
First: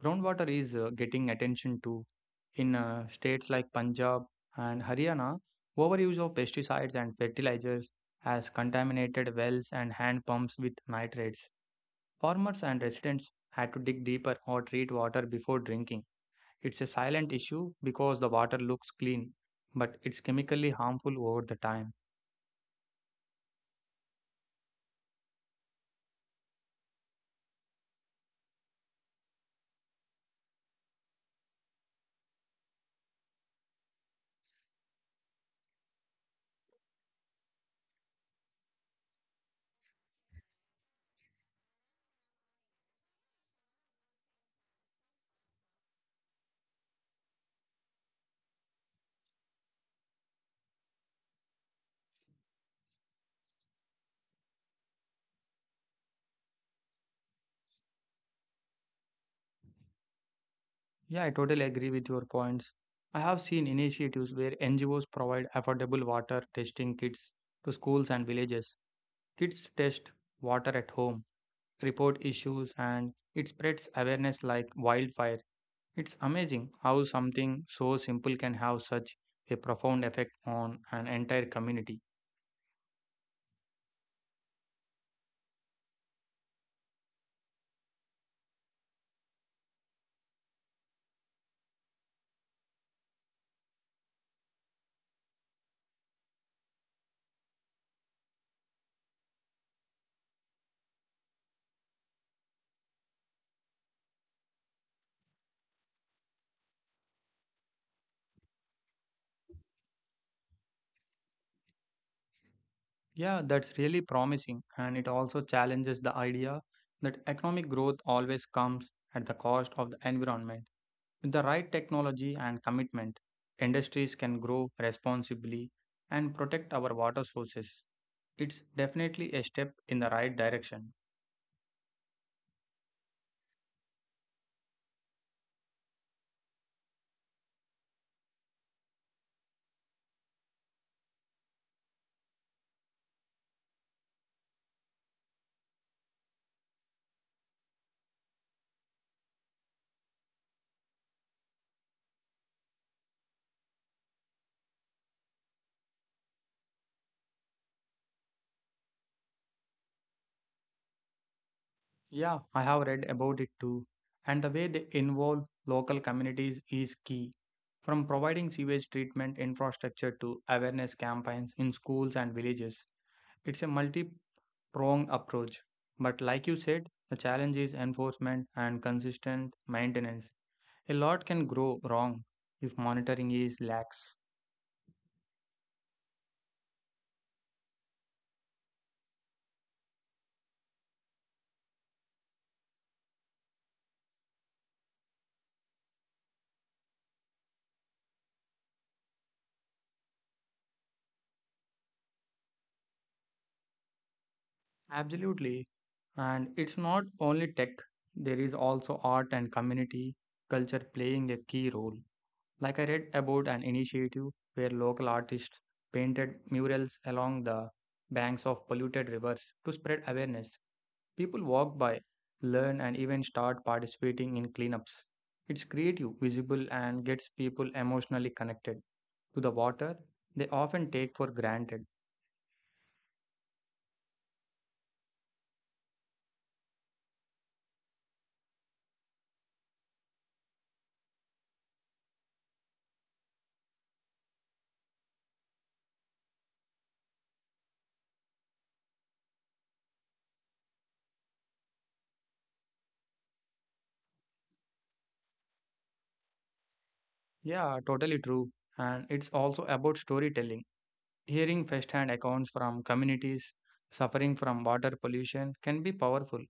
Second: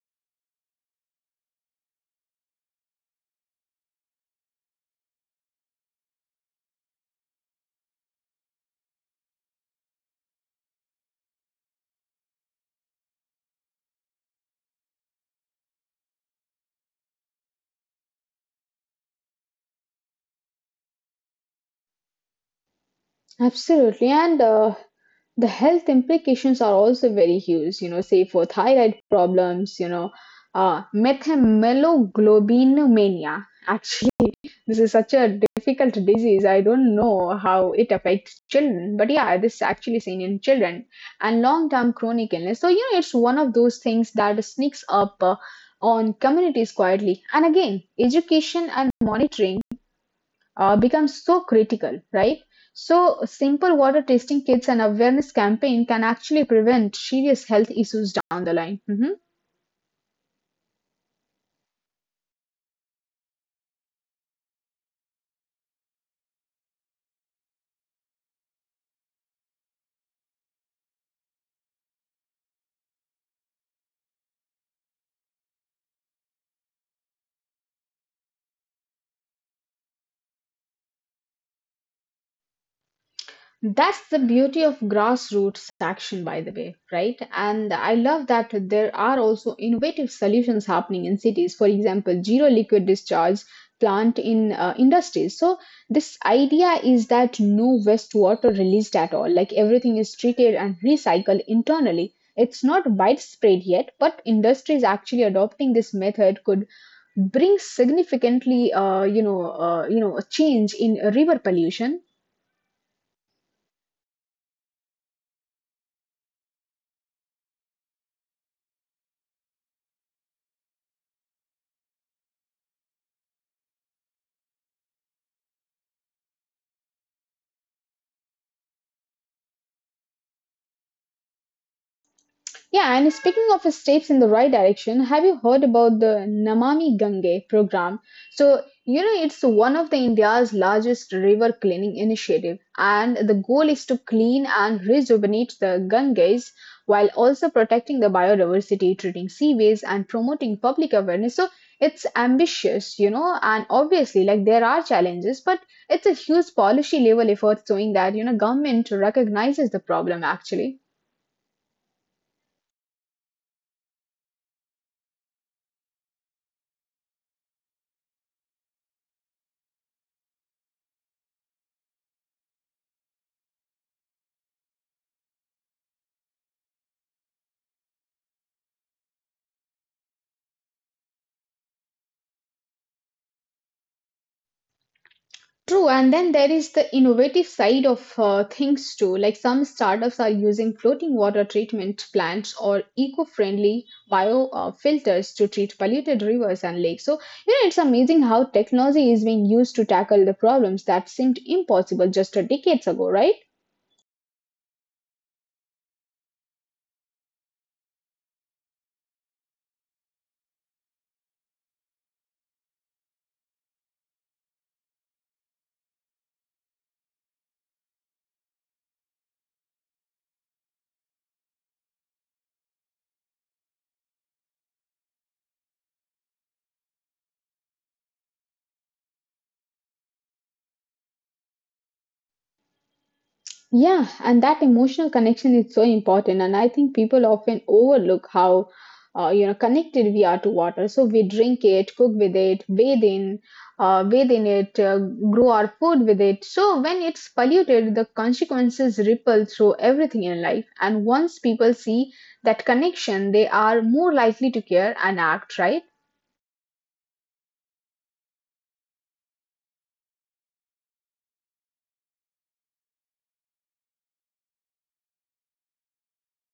Groundwater is getting attention too. In states like Punjab and Haryana, overuse of pesticides and fertilizers has contaminated wells and hand pumps with nitrates. Farmers and residents had to dig deeper or treat water before drinking. It's a silent issue because the water looks clean, but it's chemically harmful over the time. Absolutely. And the health implications are also very huge, you know, say for thyroid problems, you know, methemoglobinemia, actually. This is such a difficult disease. I don't know how it affects children, but yeah, this is actually seen in children and long term chronic illness. So, you know, it's one of those things that sneaks up on communities quietly. And again, education and monitoring becomes so critical, right? So, simple water testing kits and awareness campaign can actually prevent serious health issues down the line. Mhm. Yeah, I totally agree with your points. I have seen initiatives where NGOs provide affordable water testing kits to schools and villages. Kids test water at home, report issues, and it spreads awareness like wildfire. It's amazing how something so simple can have such a profound effect on an entire community. That's the beauty of grassroots action, by the way, right? And I love that there are also innovative solutions happening in cities. For example, zero liquid discharge plant in industries. So this idea is that no wastewater released at all. Like everything is treated and recycled internally. It's not widespread yet, but industries actually adopting this method could brings significantly a change in river pollution. Yeah, that's really promising, and it also challenges the idea that economic growth always comes at the cost of the environment. With the right technology and commitment, industries can grow responsibly and protect our water sources. It's definitely a step in the right direction. Yeah, and speaking of steps in the right direction, have you heard about the Namami Gange program? So, you know, it's one of the India's largest river cleaning initiative, and the goal is to clean and rejuvenate the Ganges while also protecting the biodiversity, treating seaways, and promoting public awareness. So, it's ambitious, you know, and obviously, like there are challenges, but it's a huge policy level effort showing that, you know, government recognizes the problem actually. Yeah, I have read about it too. And the way they involve local communities is key. From providing sewage treatment infrastructure to awareness campaigns in schools and villages, it's a multi pronged approach. But like you said, the challenge is enforcement and consistent maintenance. A lot can go wrong if monitoring is lax. True, and then there is the innovative side of things too. Like some startups are using floating water treatment plants or eco-friendly bio filters to treat polluted rivers and lakes. So, you know, it's amazing how technology is being used to tackle the problems that seemed impossible just a decades ago, right? Absolutely. And it's not only tech, there is also art and community culture playing a key role. Like I read about an initiative where local artists painted murals along the banks of polluted rivers to spread awareness. People walk by, learn, and even start participating in cleanups. It's creative, visible, and gets people emotionally connected to the water they often take for granted. Yeah, and that emotional connection is so important. And I think people often overlook how you know connected we are to water. So we drink it, cook with it, bathe in it, grow our food with it. So when it's polluted, the consequences ripple through everything in life. And once people see that connection, they are more likely to care and act, right? Yeah, totally true. And it's also about storytelling. Hearing firsthand accounts from communities suffering from water pollution can be powerful.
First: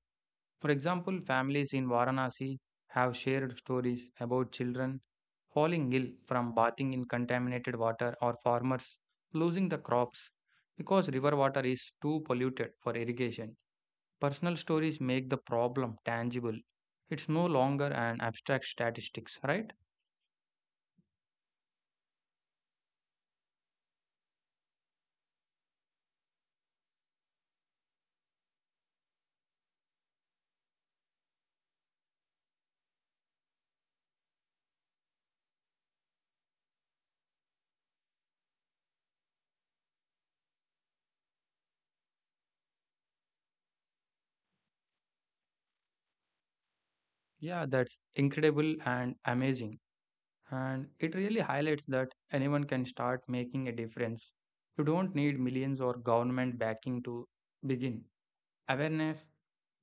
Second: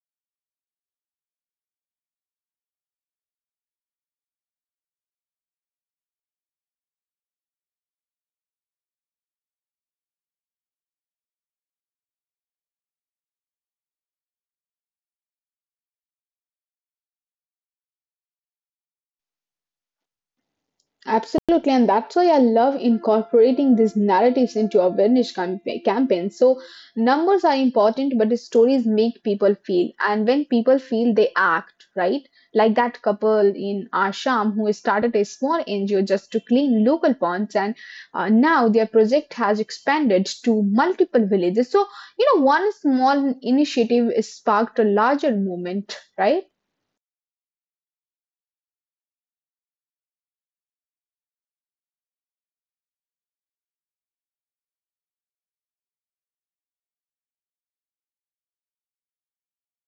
For example, families in Varanasi have shared stories about children falling ill from bathing in contaminated water or farmers losing the crops because river water is too polluted for irrigation. Personal stories make the problem tangible. It's no longer an abstract statistics, right? Absolutely, and that's why I love incorporating these narratives into awareness campaigns. So, numbers are important, but the stories make people feel, and when people feel, they act, right? Like that couple in Assam who started a small NGO just to clean local ponds, and now their project has expanded to multiple villages. So, you know, one small initiative sparked a larger movement, right? Yeah, that's incredible and amazing. And it really highlights that anyone can start making a difference. You don't need millions or government backing to begin. Awareness,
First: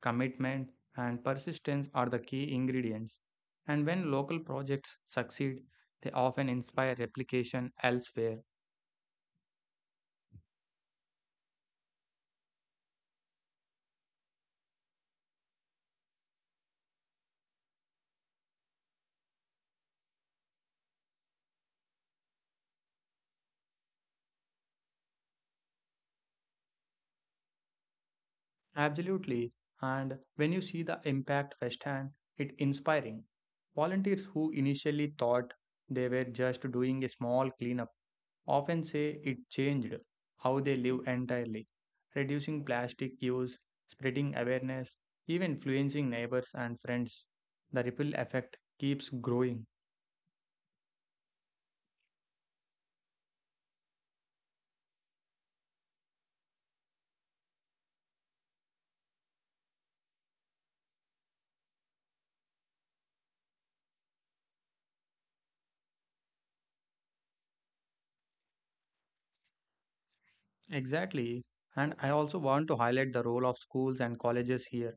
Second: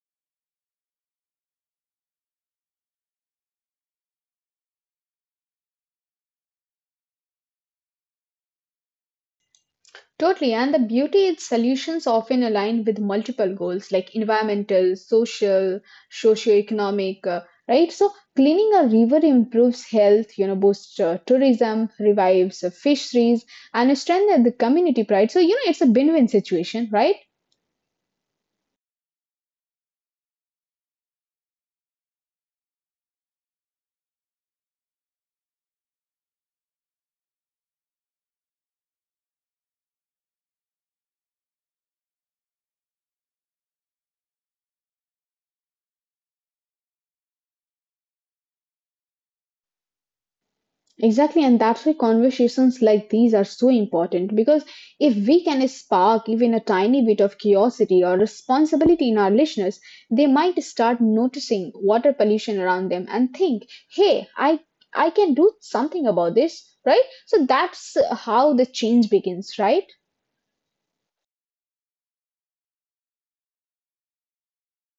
commitment, and persistence are the key ingredients. And when local projects succeed, they often inspire replication elsewhere. Totally, and the beauty is solutions often align with multiple goals like environmental, social, socio-economic, right? So cleaning a river improves health, you know, boosts tourism, revives fisheries, and strengthens the community pride. So you know, it's a win-win situation, right? Absolutely. And when you see the impact firsthand, it's inspiring. Volunteers who initially thought they were just doing a small cleanup often say it changed how they live entirely, reducing plastic use, spreading awareness, even influencing neighbors and friends. The ripple effect keeps growing. Exactly, and that's why conversations like these are so important because if we can spark even a tiny bit of curiosity or responsibility in our listeners, they might start noticing water pollution around them and think, "Hey, I can do something about this," right? So that's how the change begins, right? Exactly. And I also want to highlight the role of schools and colleges here.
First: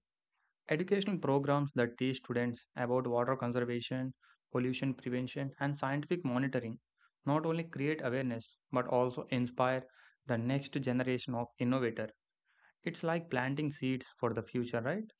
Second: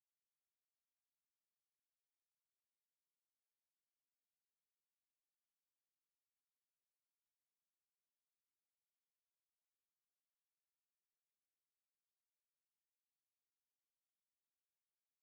Educational programs that teach students about water conservation, pollution prevention, and scientific monitoring not only create awareness but also inspire the next generation of innovator. It's like planting seeds for the future, right?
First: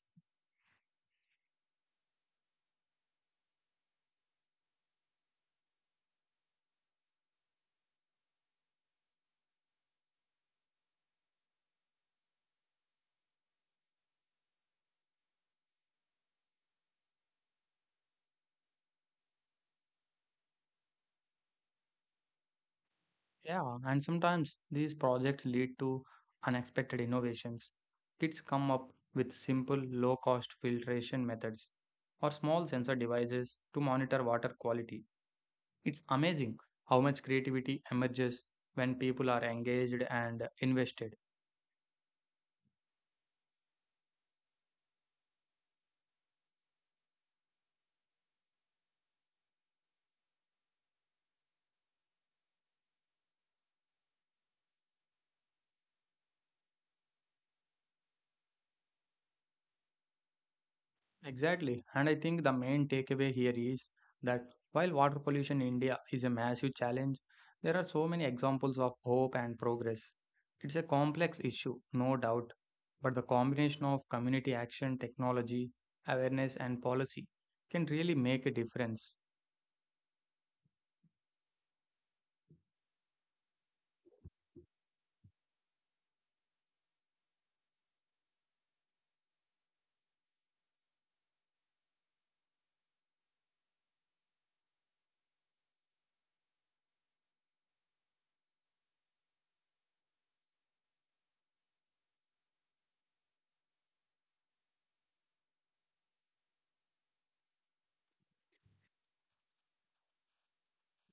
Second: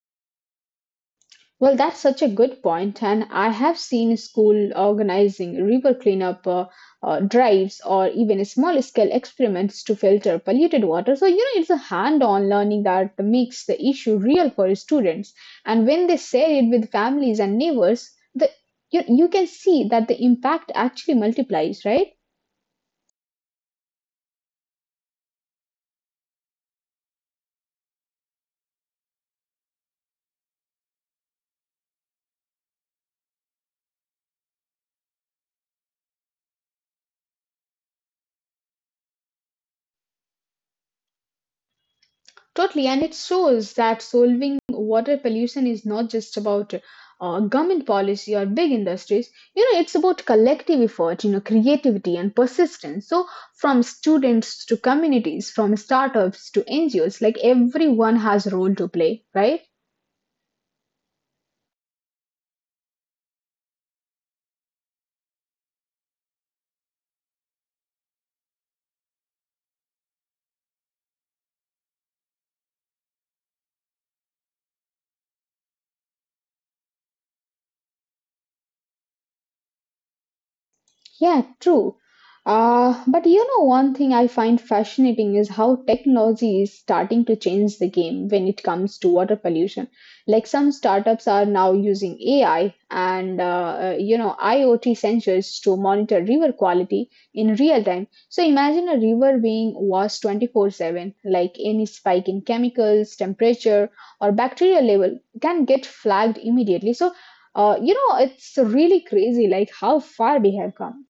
Well, that's such a good point, and I have seen school organizing river cleanup drives or even small scale experiments to filter polluted water. So, you know, it's a hand on learning that makes the issue real for students. And when they share it with families and neighbors, you can see that the impact actually multiplies, right? Yeah, and sometimes these projects lead to unexpected innovations. Kids come up with simple, low cost filtration methods or small sensor devices to monitor water quality. It's amazing how much creativity emerges when people are engaged and invested. Totally, and it shows that solving water pollution is not just about government policy or big industries. You know, it's about collective effort, you know, creativity and persistence. So, from students to communities, from startups to NGOs, like everyone has a role to play, right? Exactly. And I think the main takeaway here is that while water pollution in India is a massive challenge, there are so many examples of hope and progress. It's a complex issue, no doubt, but the combination of community action, technology, awareness, and policy can really make a difference. Yeah, true. But you know, one thing I find fascinating is how technology is starting to change the game when it comes to water pollution. Like some startups are now using AI and you know IoT sensors to monitor river quality in real time. So imagine a river being watched 24/7, like any spike in chemicals, temperature, or bacterial level can get flagged immediately. So you know, it's really crazy, like how far we have come.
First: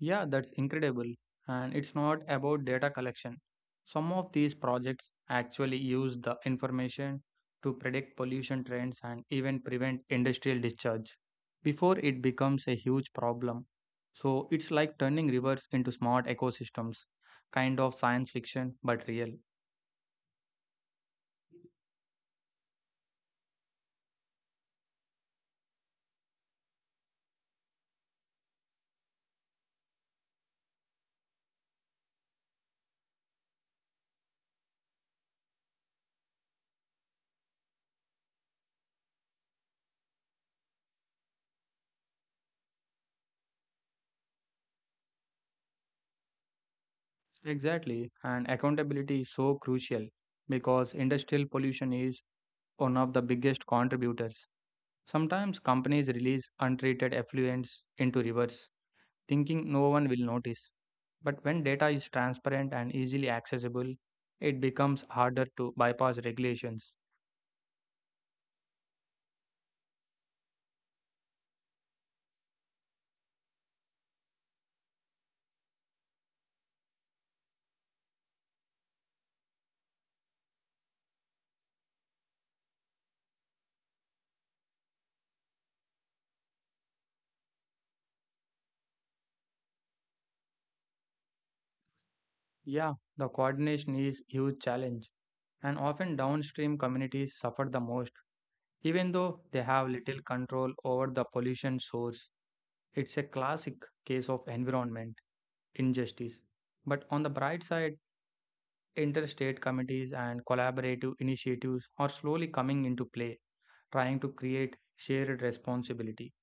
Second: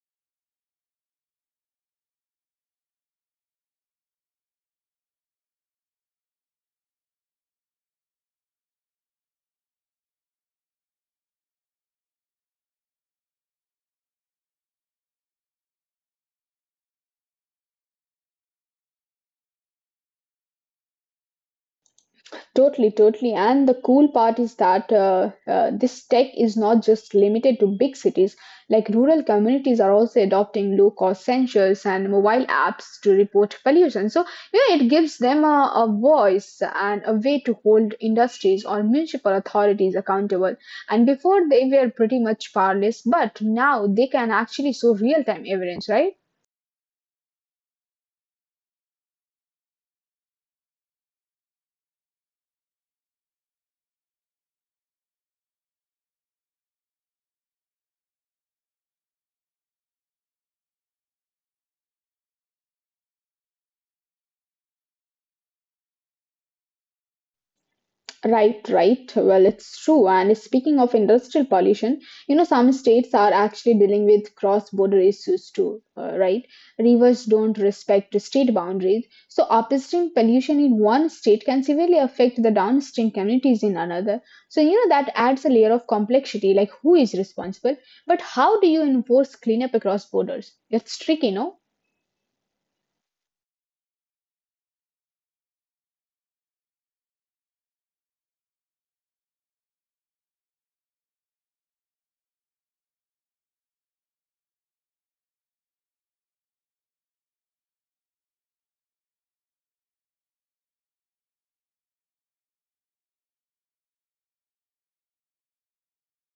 Yeah, that's incredible. And it's not about data collection. Some of these projects actually use the information to predict pollution trends and even prevent industrial discharge before it becomes a huge problem. So it's like turning rivers into smart ecosystems, kind of science fiction but real. Totally, totally. And the cool part is that this tech is not just limited to big cities. Like rural communities are also adopting low cost sensors and mobile apps to report pollution. So, you know, it gives them a voice and a way to hold industries or municipal authorities accountable. And before they were pretty much powerless, but now they can actually show real time evidence, right? Exactly. And accountability is so crucial because industrial pollution is one of the biggest contributors. Sometimes companies release untreated effluents into rivers, thinking no one will notice. But when data is transparent and easily accessible, it becomes harder to bypass regulations. Right. Well, it's true. And speaking of industrial pollution, you know, some states are actually dealing with cross-border issues too, right? Rivers don't respect state boundaries, so upstream pollution in one state can severely affect the downstream communities in another. So, you know, that adds a layer of complexity, like who is responsible, but how do you enforce cleanup across borders? It's tricky, no? Yeah, the coordination is huge challenge, and often downstream communities suffer the most, even though they have little control over the pollution source. It's a classic case of environment injustice. But on the bright side, Interstate committees and collaborative initiatives are slowly coming into play, trying to create shared responsibility.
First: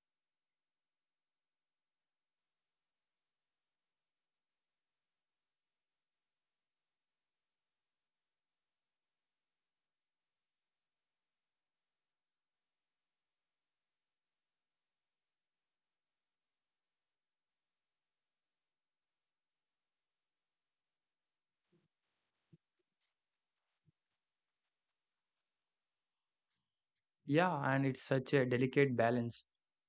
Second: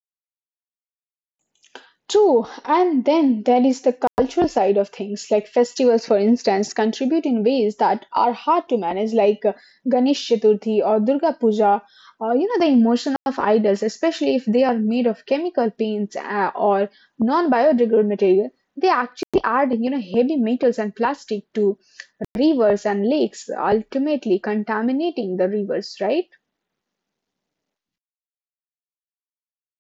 True, and then there is the cultural side of things, like festivals, for instance, contribute in ways that are hard to manage, like Ganesh Chaturthi or Durga Puja, or you know, the emotion of idols, especially if they are made of chemical paints or non biodegradable material. They actually add, you know, heavy metals and plastic to rivers and lakes, ultimately contaminating the rivers, right? Yeah, and it's such a delicate balance.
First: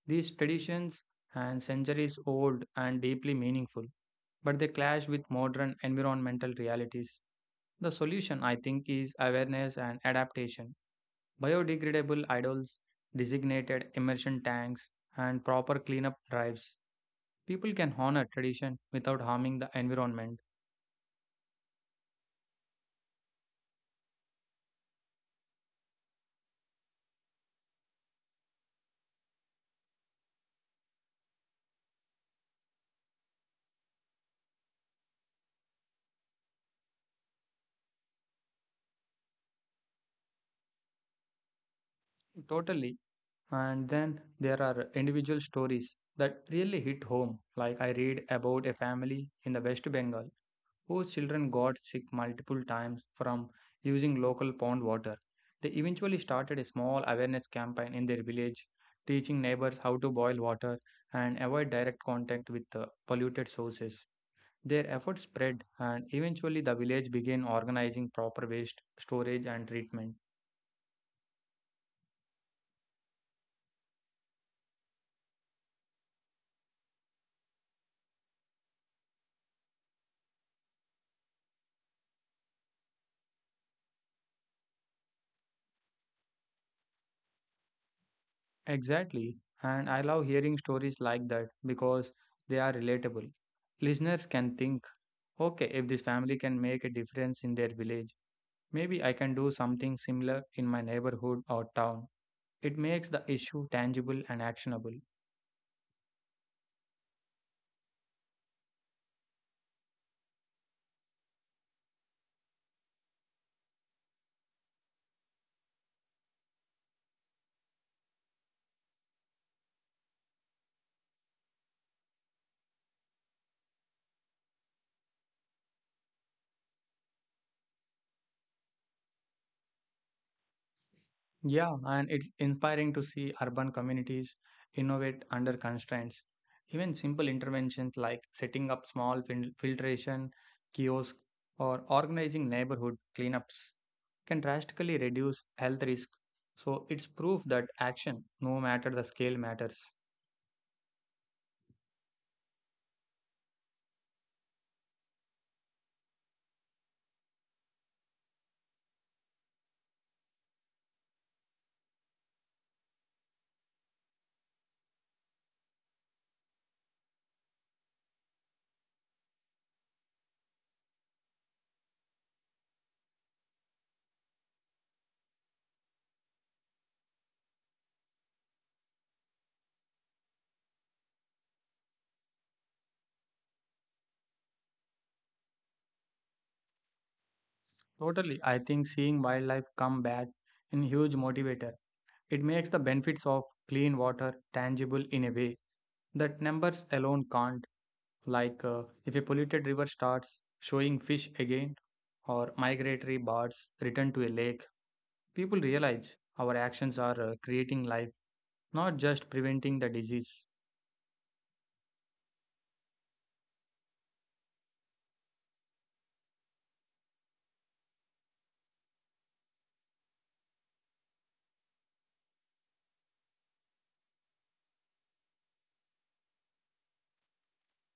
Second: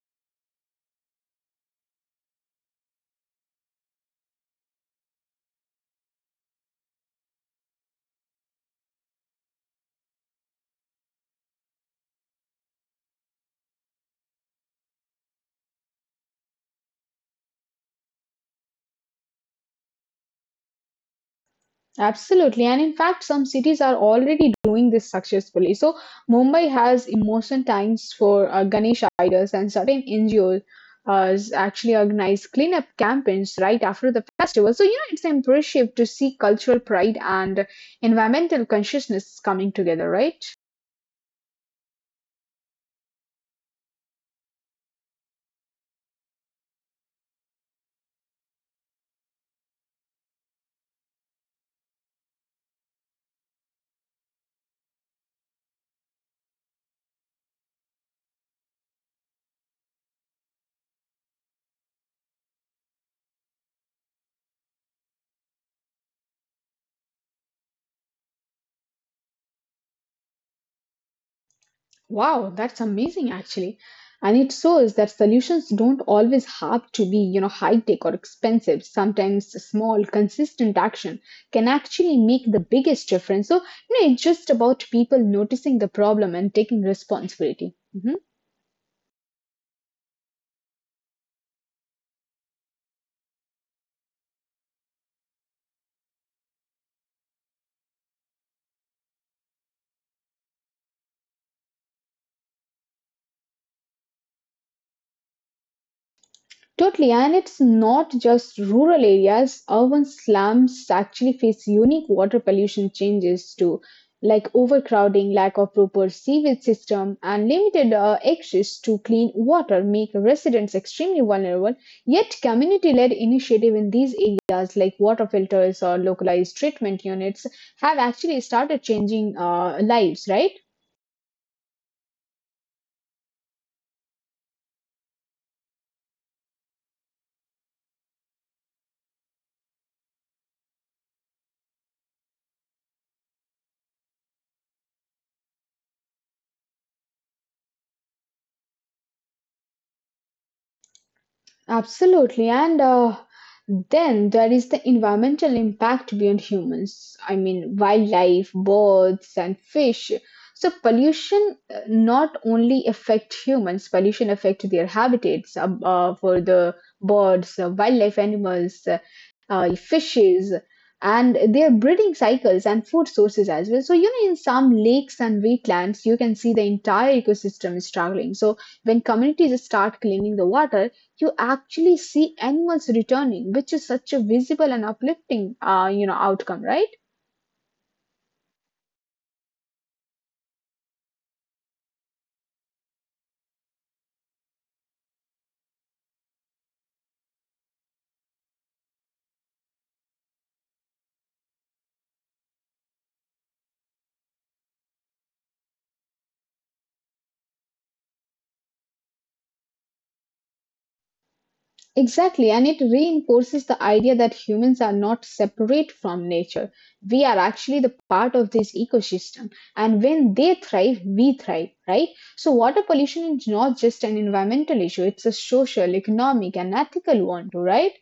These traditions and centuries old and deeply meaningful, but they clash with modern environmental realities. The solution, I think, is awareness and adaptation. Biodegradable idols, designated immersion tanks, and proper cleanup drives. People can honor tradition without harming the environment. Absolutely. And in fact, some cities are already doing this successfully. So, Mumbai has emotion times for Ganesh idols, and certain NGOs actually organize cleanup campaigns right after the festival. So, you know, it's impressive to see cultural pride and environmental consciousness coming together, right? Totally. And then there are individual stories that really hit home. Like I read about a family in the West Bengal whose children got sick multiple times from using local pond water. They eventually started a small awareness campaign in their village, teaching neighbors how to boil water and avoid direct contact with the polluted sources. Their efforts spread, and eventually, the village began organizing proper waste storage and treatment. Wow, that's amazing actually. And it shows that solutions don't always have to be, you know, high tech or expensive. Sometimes small, consistent action can actually make the biggest difference. So, you know, it's just about people noticing the problem and taking responsibility. Mhm. Exactly. And I love hearing stories like that because they are relatable. Listeners can think, okay, if this family can make a difference in their village, maybe I can do something similar in my neighborhood or town. It makes the issue tangible and actionable. Totally, and it's not just rural areas. Urban slums actually face unique water pollution changes too, like overcrowding, lack of proper sewage system, and limited access to clean water make residents extremely vulnerable. Yet, community-led initiative in these areas, like water filters or localized treatment units, have actually started changing lives, right? Yeah, and it's inspiring to see urban communities innovate under constraints. Even simple interventions like setting up small filtration kiosks or organizing neighborhood cleanups can drastically reduce health risk. So it's proof that action, no matter the scale, matters. Absolutely. And then there is the environmental impact beyond humans. I mean, wildlife, birds, and fish. So pollution not only affect humans, pollution affect their habitats for the birds, wildlife animals, fishes, and their breeding cycles and food sources as well. So, you know, in some lakes and wetlands, you can see the entire ecosystem is struggling. So, when communities start cleaning the water, you actually see animals returning, which is such a visible and uplifting, you know, outcome, right? Totally, I think seeing wildlife come back in huge motivator. It makes the benefits of clean water tangible in a way that numbers alone can't. Like if a polluted river starts showing fish again, or migratory birds return to a lake, people realize our actions are creating life, not just preventing the disease. Exactly, and it reinforces the idea that humans are not separate from nature. We are actually the part of this ecosystem, and when they thrive, we thrive, right? So, water pollution is not just an environmental issue; it's a social, economic, and ethical one too, right?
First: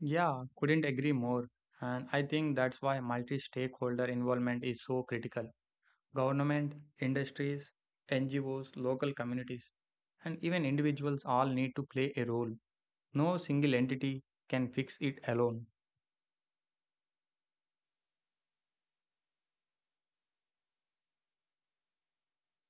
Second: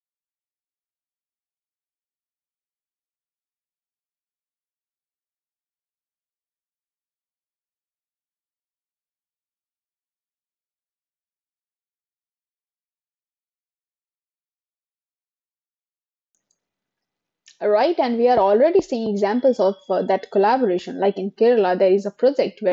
Yeah, couldn't agree more. And I think that's why multi stakeholder involvement is so critical. Government, industries, NGOs, local communities, and even individuals all need to play a role. No single entity can fix it alone. Right, and we are already seeing examples of that collaboration. Like in Kerala, there is a project.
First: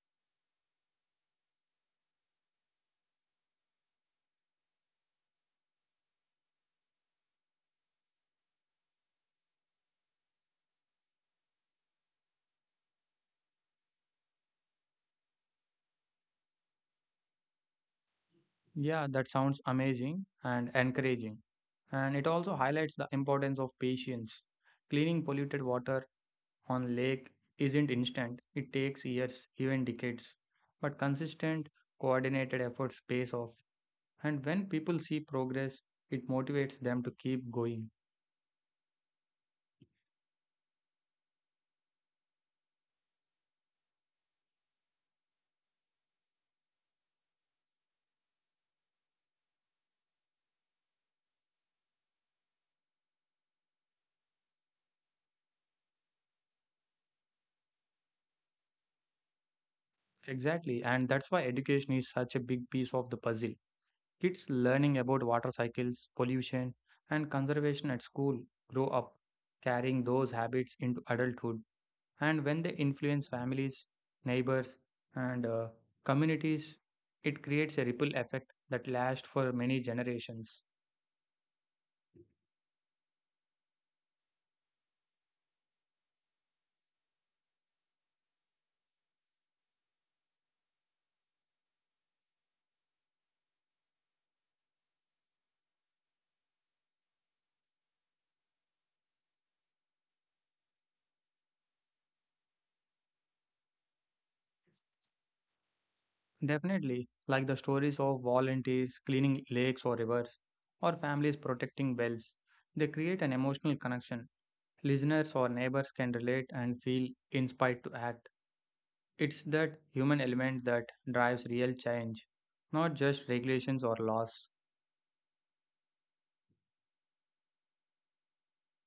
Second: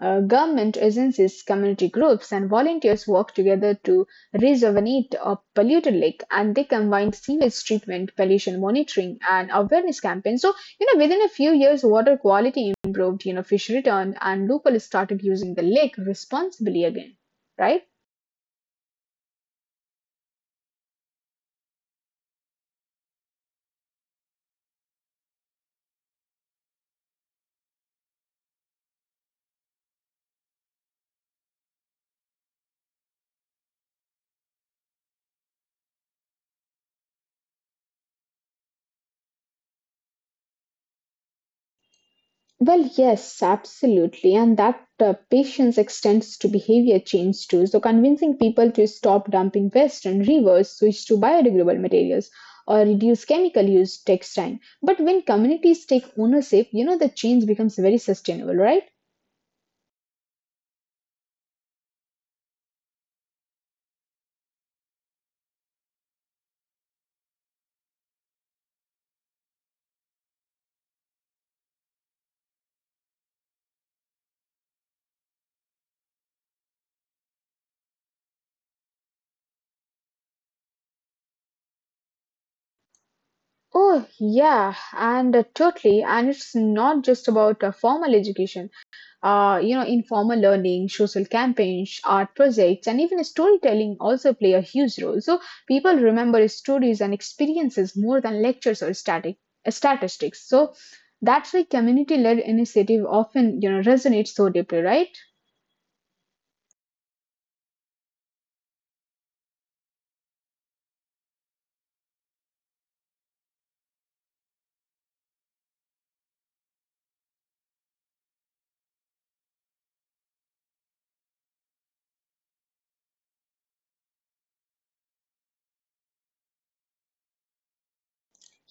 Government agencies, community groups, and volunteers work together to rejuvenate a polluted lake, and they combine sewage treatment, pollution monitoring, and awareness campaigns. So, you know, within a few years, water quality improved, you know, fish returned, and locals started using the lake responsibly again, right? Yeah, that sounds amazing and encouraging. And it also highlights the importance of patience. Cleaning polluted water on lake isn't instant, it takes years, even decades. But consistent, coordinated efforts pays off. And when people see progress, it motivates them to keep going. Well, yes, absolutely. And that patience extends to behavior change too. So, convincing people to stop dumping waste and rivers, switch to biodegradable materials, or reduce chemical use takes time. But when communities take ownership, you know, the change becomes very sustainable, right? Exactly. And that's why education is such a big piece of the puzzle. Kids learning about water cycles, pollution, and conservation at school grow up carrying those habits into adulthood. And when they influence families, neighbors, and communities, it creates a ripple effect that lasts for many generations. Oh, yeah, and totally. And it's not just about formal education. You know, informal learning, social campaigns, art projects, and even storytelling also play a huge role. So people remember stories and experiences more than lectures or static statistics. So that's why community-led initiative often, you know, resonates so deeply, right? Definitely, like the stories of volunteers cleaning lakes or rivers, or families protecting wells, they create an emotional connection. Listeners or neighbors can relate and feel inspired to act. It's that human element that drives real change, not just regulations or laws.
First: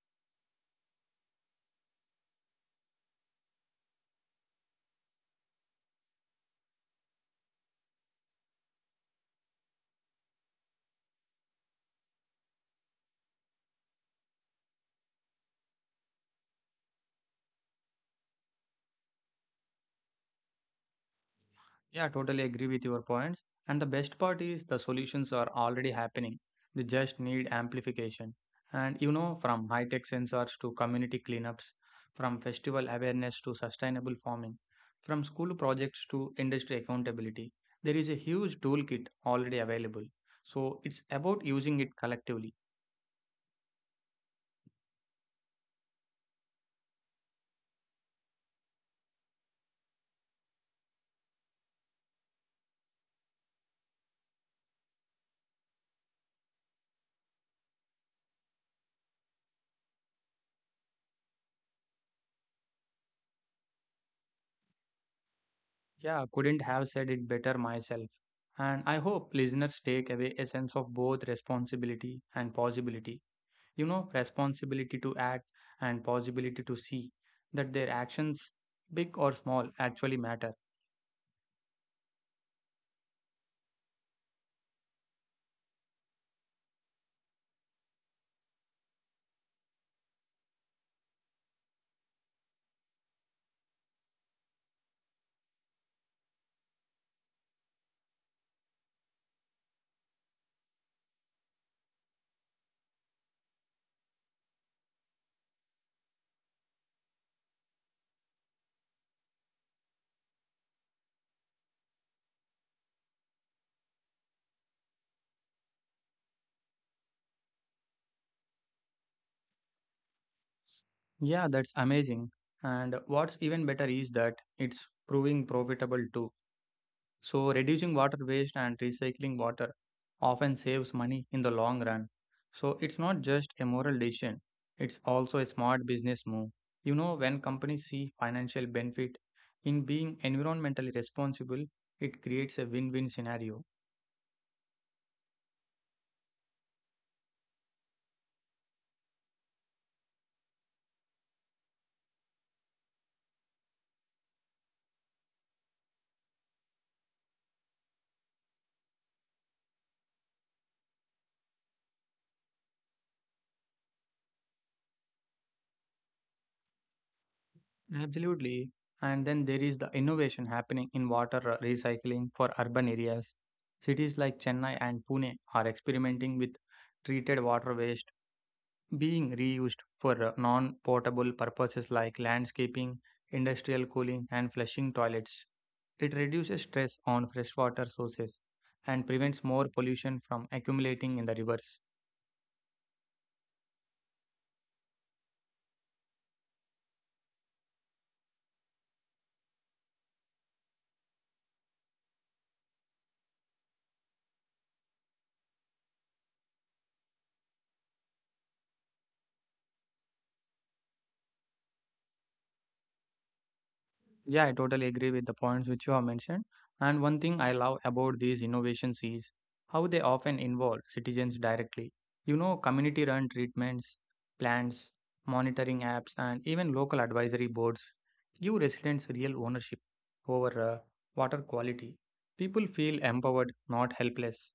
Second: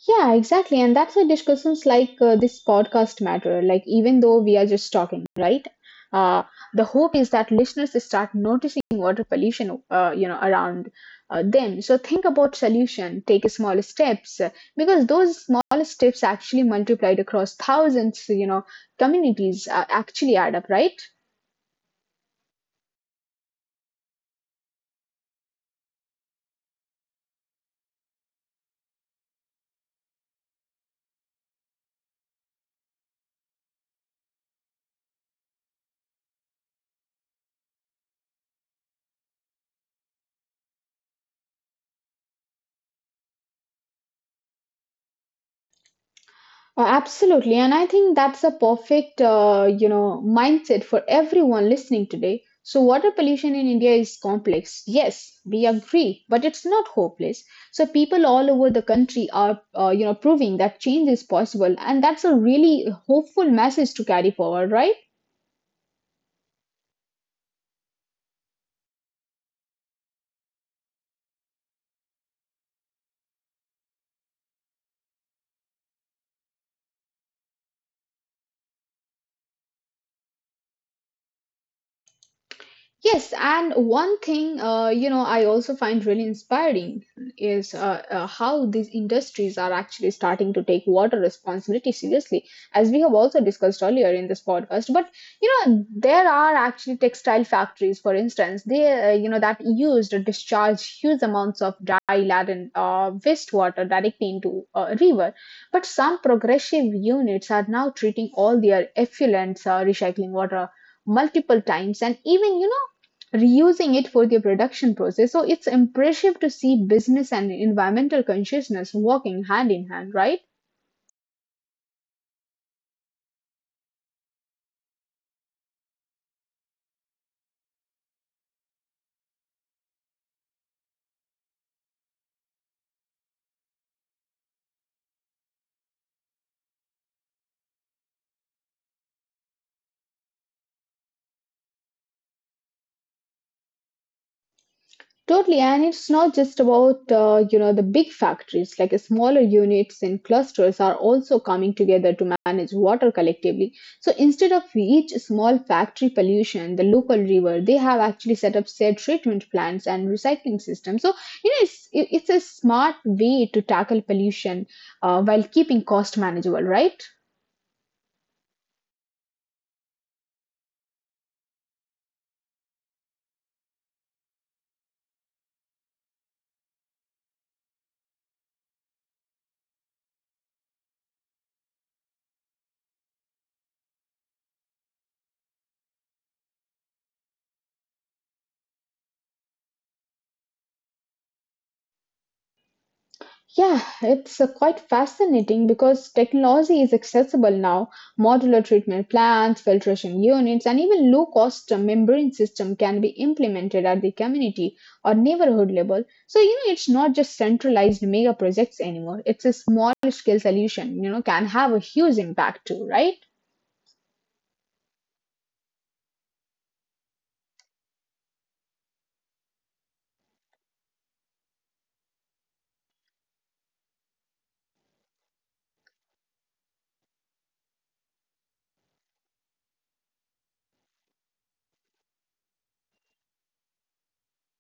Yeah, exactly. And that's why discussions like this podcast matter, like, even though we are just talking, right? Uh, the hope is that listeners start noticing water pollution, you know, around them. So think about solution, take small steps, because those small steps actually multiplied across thousands, you know, communities actually add up, right? Yeah, totally agree with your points. And the best part is the solutions are already happening. They just need amplification. And you know, from high tech sensors to community cleanups, from festival awareness to sustainable farming, from school projects to industry accountability, there is a huge toolkit already available. So it's about using it collectively. Absolutely. And I think that's a perfect, you know, mindset for everyone listening today. So water pollution in India is complex. Yes, we agree, but it's not hopeless. So people all over the country are, you know, proving that change is possible. And that's a really hopeful message to carry forward, right? Yeah, couldn't have said it better myself. And I hope listeners take away a sense of both responsibility and possibility, you know, responsibility to act and possibility to see that their actions, big or small, actually matter. Yes, and one thing you know I also find really inspiring is how these industries are actually starting to take water responsibility seriously, as we have also discussed earlier in this podcast. But you know there are actually textile factories, for instance, they you know that used or discharge huge amounts of dye laden and wastewater directly into a river. But some progressive units are now treating all their effluents, recycling water multiple times and even you know reusing it for their production process. So it's impressive to see business and environmental consciousness working hand in hand, right? Yeah, that's amazing. And what's even better is that it's proving profitable too. So reducing water waste and recycling water often saves money in the long run. So it's not just a moral decision, it's also a smart business move. You know, when companies see financial benefit in being environmentally responsible, it creates a win-win scenario. Totally, and it's not just about you know the big factories. Like smaller units and clusters are also coming together to manage water collectively. So instead of each small factory pollution, the local river, they have actually set up said treatment plants and recycling systems. So you know it's a smart way to tackle pollution while keeping cost manageable, right? Absolutely. And then there is the innovation happening in water recycling for urban areas. Cities like Chennai and Pune are experimenting with treated water waste being reused for non potable purposes like landscaping, industrial cooling, and flushing toilets. It reduces stress on freshwater sources and prevents more pollution from accumulating in the rivers. Yeah, it's quite fascinating because technology is accessible now. Modular treatment plants, filtration units, and even low cost membrane system can be implemented at the community or neighborhood level. So, you know, it's not just centralized mega projects anymore. It's a small scale solution, you know, can have a huge impact too, right? Yeah, I totally agree with the points which you have mentioned. And one thing I love about these innovations is how they often involve citizens directly. You know, community run treatments, plants, monitoring apps, and even local advisory boards give residents real ownership over water quality. People feel empowered, not helpless.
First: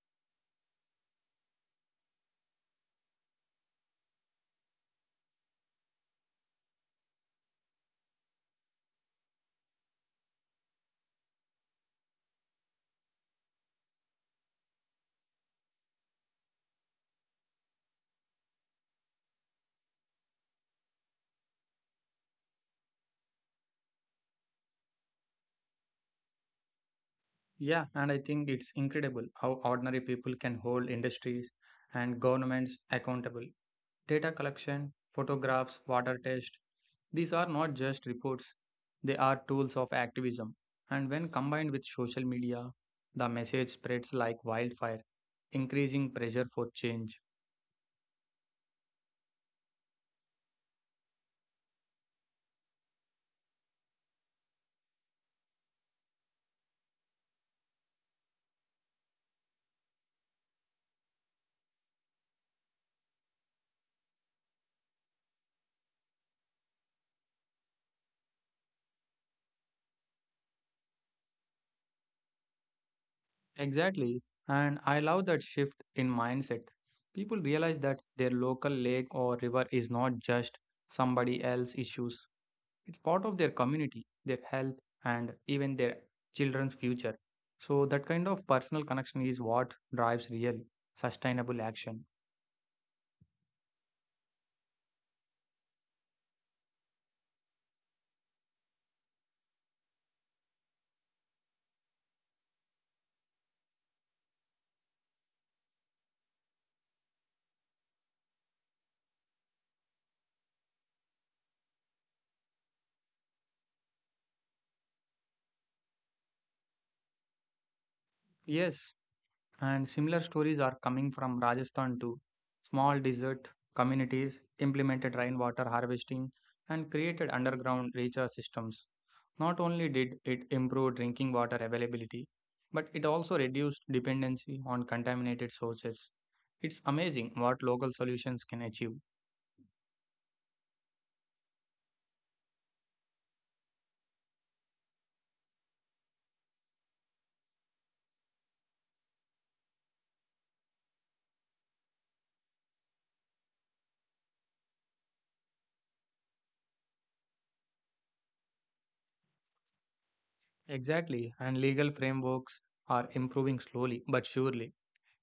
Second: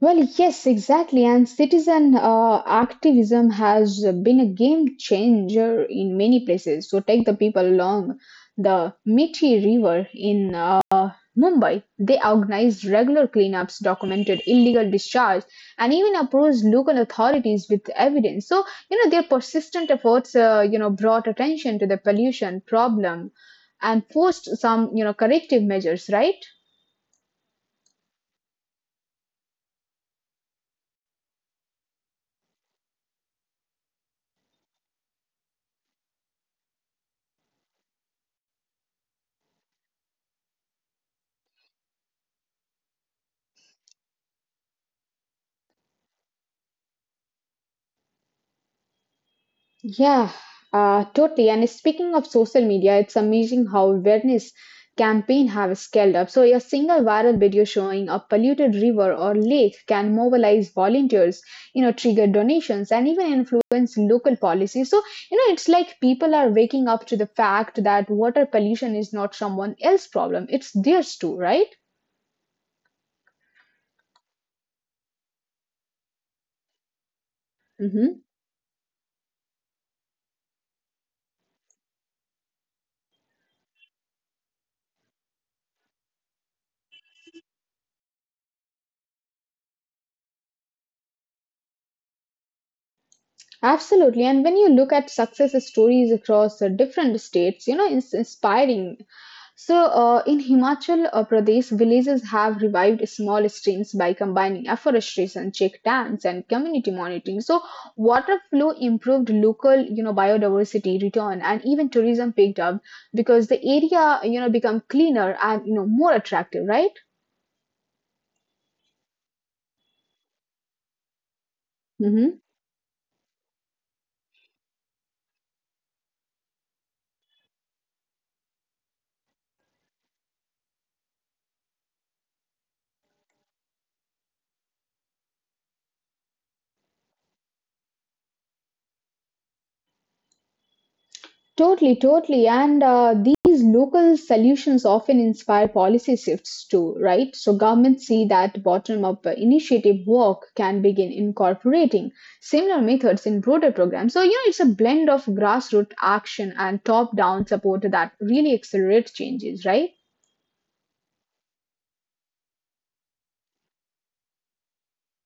Well, yes, exactly. And citizen activism has been a game changer in many places. So, take the people along the Mithi River in Mumbai. They organized regular cleanups, documented illegal discharge, and even approached local authorities with evidence. So, you know, their persistent efforts, you know, brought attention to the pollution problem and forced some, you know, corrective measures, right? Yeah, and I think it's incredible how ordinary people can hold industries and governments accountable. Data collection, photographs, water tests, these are not just reports, they are tools of activism. And when combined with social media, the message spreads like wildfire, increasing pressure for change. Yeah, totally. And speaking of social media, it's amazing how awareness campaign have scaled up. So a single viral video showing a polluted river or lake can mobilize volunteers, you know, trigger donations and even influence local policy. So, you know, it's like people are waking up to the fact that water pollution is not someone else's problem. It's theirs too, right? Exactly. And I love that shift in mindset. People realize that Mm-hmm. their local lake or river is not just somebody else's issues. It's part of their community, their health, and even their children's future. So, that kind of personal connection is what drives real, sustainable action. Absolutely. And when you look at success stories across the different states, you know, it's inspiring. So, in Himachal Pradesh, villages have revived small streams by combining afforestation, check dams, and community monitoring. So, water flow improved local, you know, biodiversity return, and even tourism picked up because the area, you know, become cleaner and you know more attractive, right? Yes, and similar stories are coming from Rajasthan too. Mhm. Small desert communities implemented rainwater harvesting and created underground recharge systems. Not only did it improve drinking water availability, but it also reduced dependency on contaminated sources. It's amazing what local solutions can achieve. Totally, totally. And these local solutions often inspire policy shifts too, right? So governments see that bottom-up initiative work can begin incorporating similar methods in broader programs. So, you know, it's a blend of grassroots action and top-down support that really accelerates changes, right? Exactly, and legal frameworks are improving slowly but surely.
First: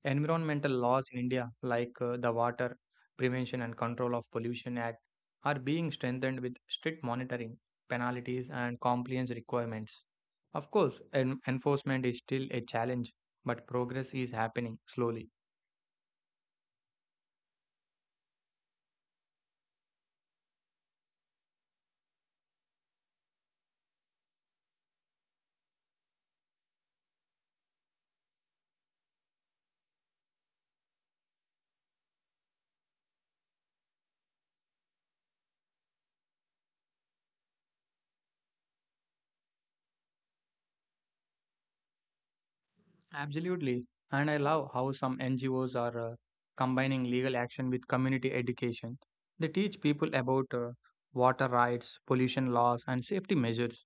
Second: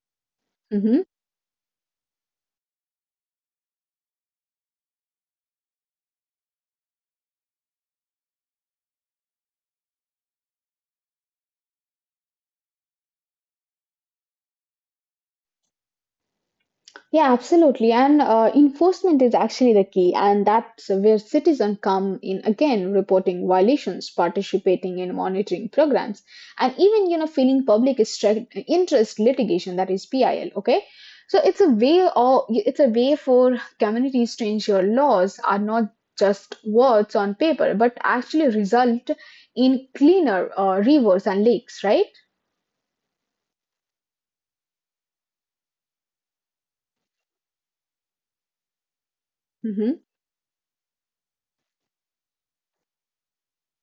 Environmental Hmm. laws in India, like the Water Prevention and Control of Pollution Act, are being strengthened with strict monitoring, penalties, and compliance requirements. Of course, enforcement is still a challenge, but progress is happening slowly. Yeah, absolutely. And enforcement is actually the key, and that's where citizens come in again, reporting violations, participating in monitoring programs, and even you know filing interest litigation, that is PIL. Okay, so it's a way or it's a way for communities to ensure laws are not just words on paper, but actually result in cleaner rivers and lakes, right? Absolutely. And I love how some NGOs are combining legal action with community education. They teach Mm-hmm. people about water rights, pollution laws, and safety measures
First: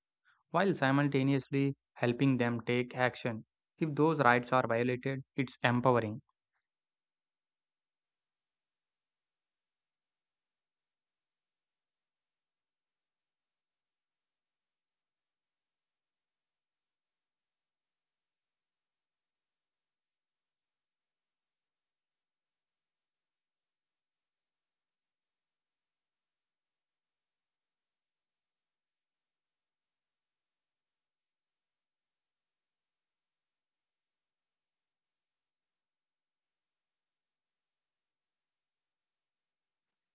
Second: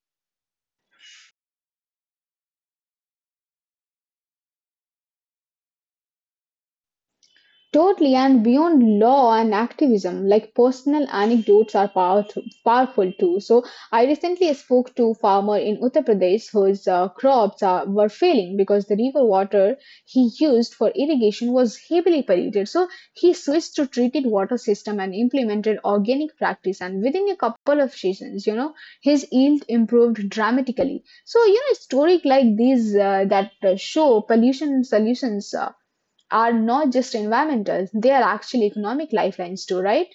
while simultaneously helping them take action. If those rights are violated, it's empowering. Totally, and beyond law and activism, like personal anecdotes are powerful, powerful too. So, I recently spoke to a farmer in Uttar Pradesh whose crops were failing because the river water he used for irrigation was heavily polluted. So, he switched to treated water system and implemented organic practice. And within a couple of seasons, you know, his yield improved dramatically. So, you know, stories like these that show pollution solutions. Are not just environmental, they are actually economic lifelines too, right?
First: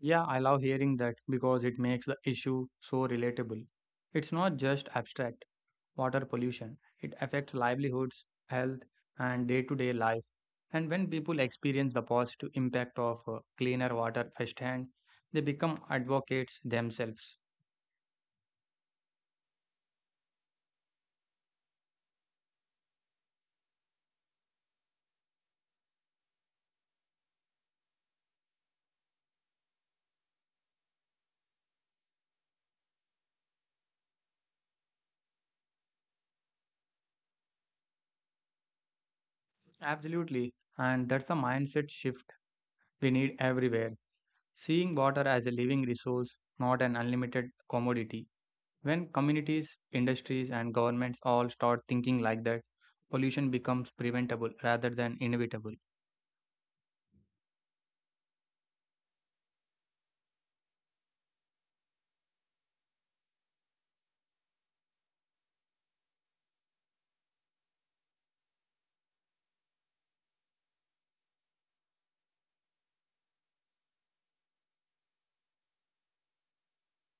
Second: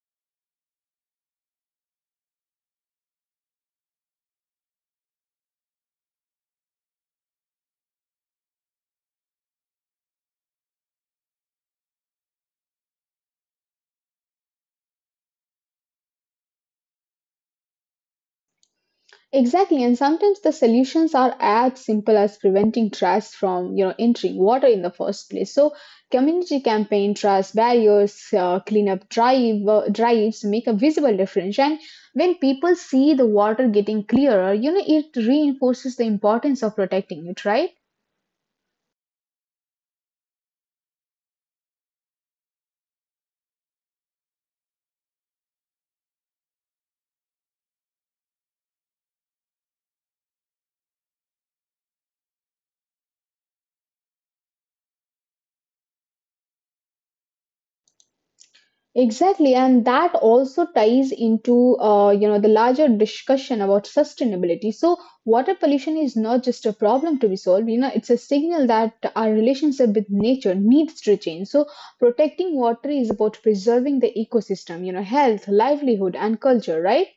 Yeah, I love hearing that because it makes the issue so relatable. It's not just abstract water pollution, it affects livelihoods, health, and day to day life. And when people experience the positive impact of cleaner water firsthand, they become advocates themselves. Exactly, and sometimes the solutions are as simple as preventing trash from you know entering water in the first place. So, community campaign, trash barriers, cleanup drives make a visible difference. And when people see the water getting clearer, it reinforces the importance of protecting it, right? Absolutely. And that's the mindset shift we need everywhere. Seeing water as a living resource, not an unlimited commodity. When communities, industries, and governments all start thinking like that, pollution becomes preventable rather than inevitable. Exactly, and that also ties into the larger discussion about sustainability. So water pollution is not just a problem to be solved. It's a signal that our relationship with nature needs to change. So protecting water is about preserving the ecosystem. Health, livelihood, and culture. Right?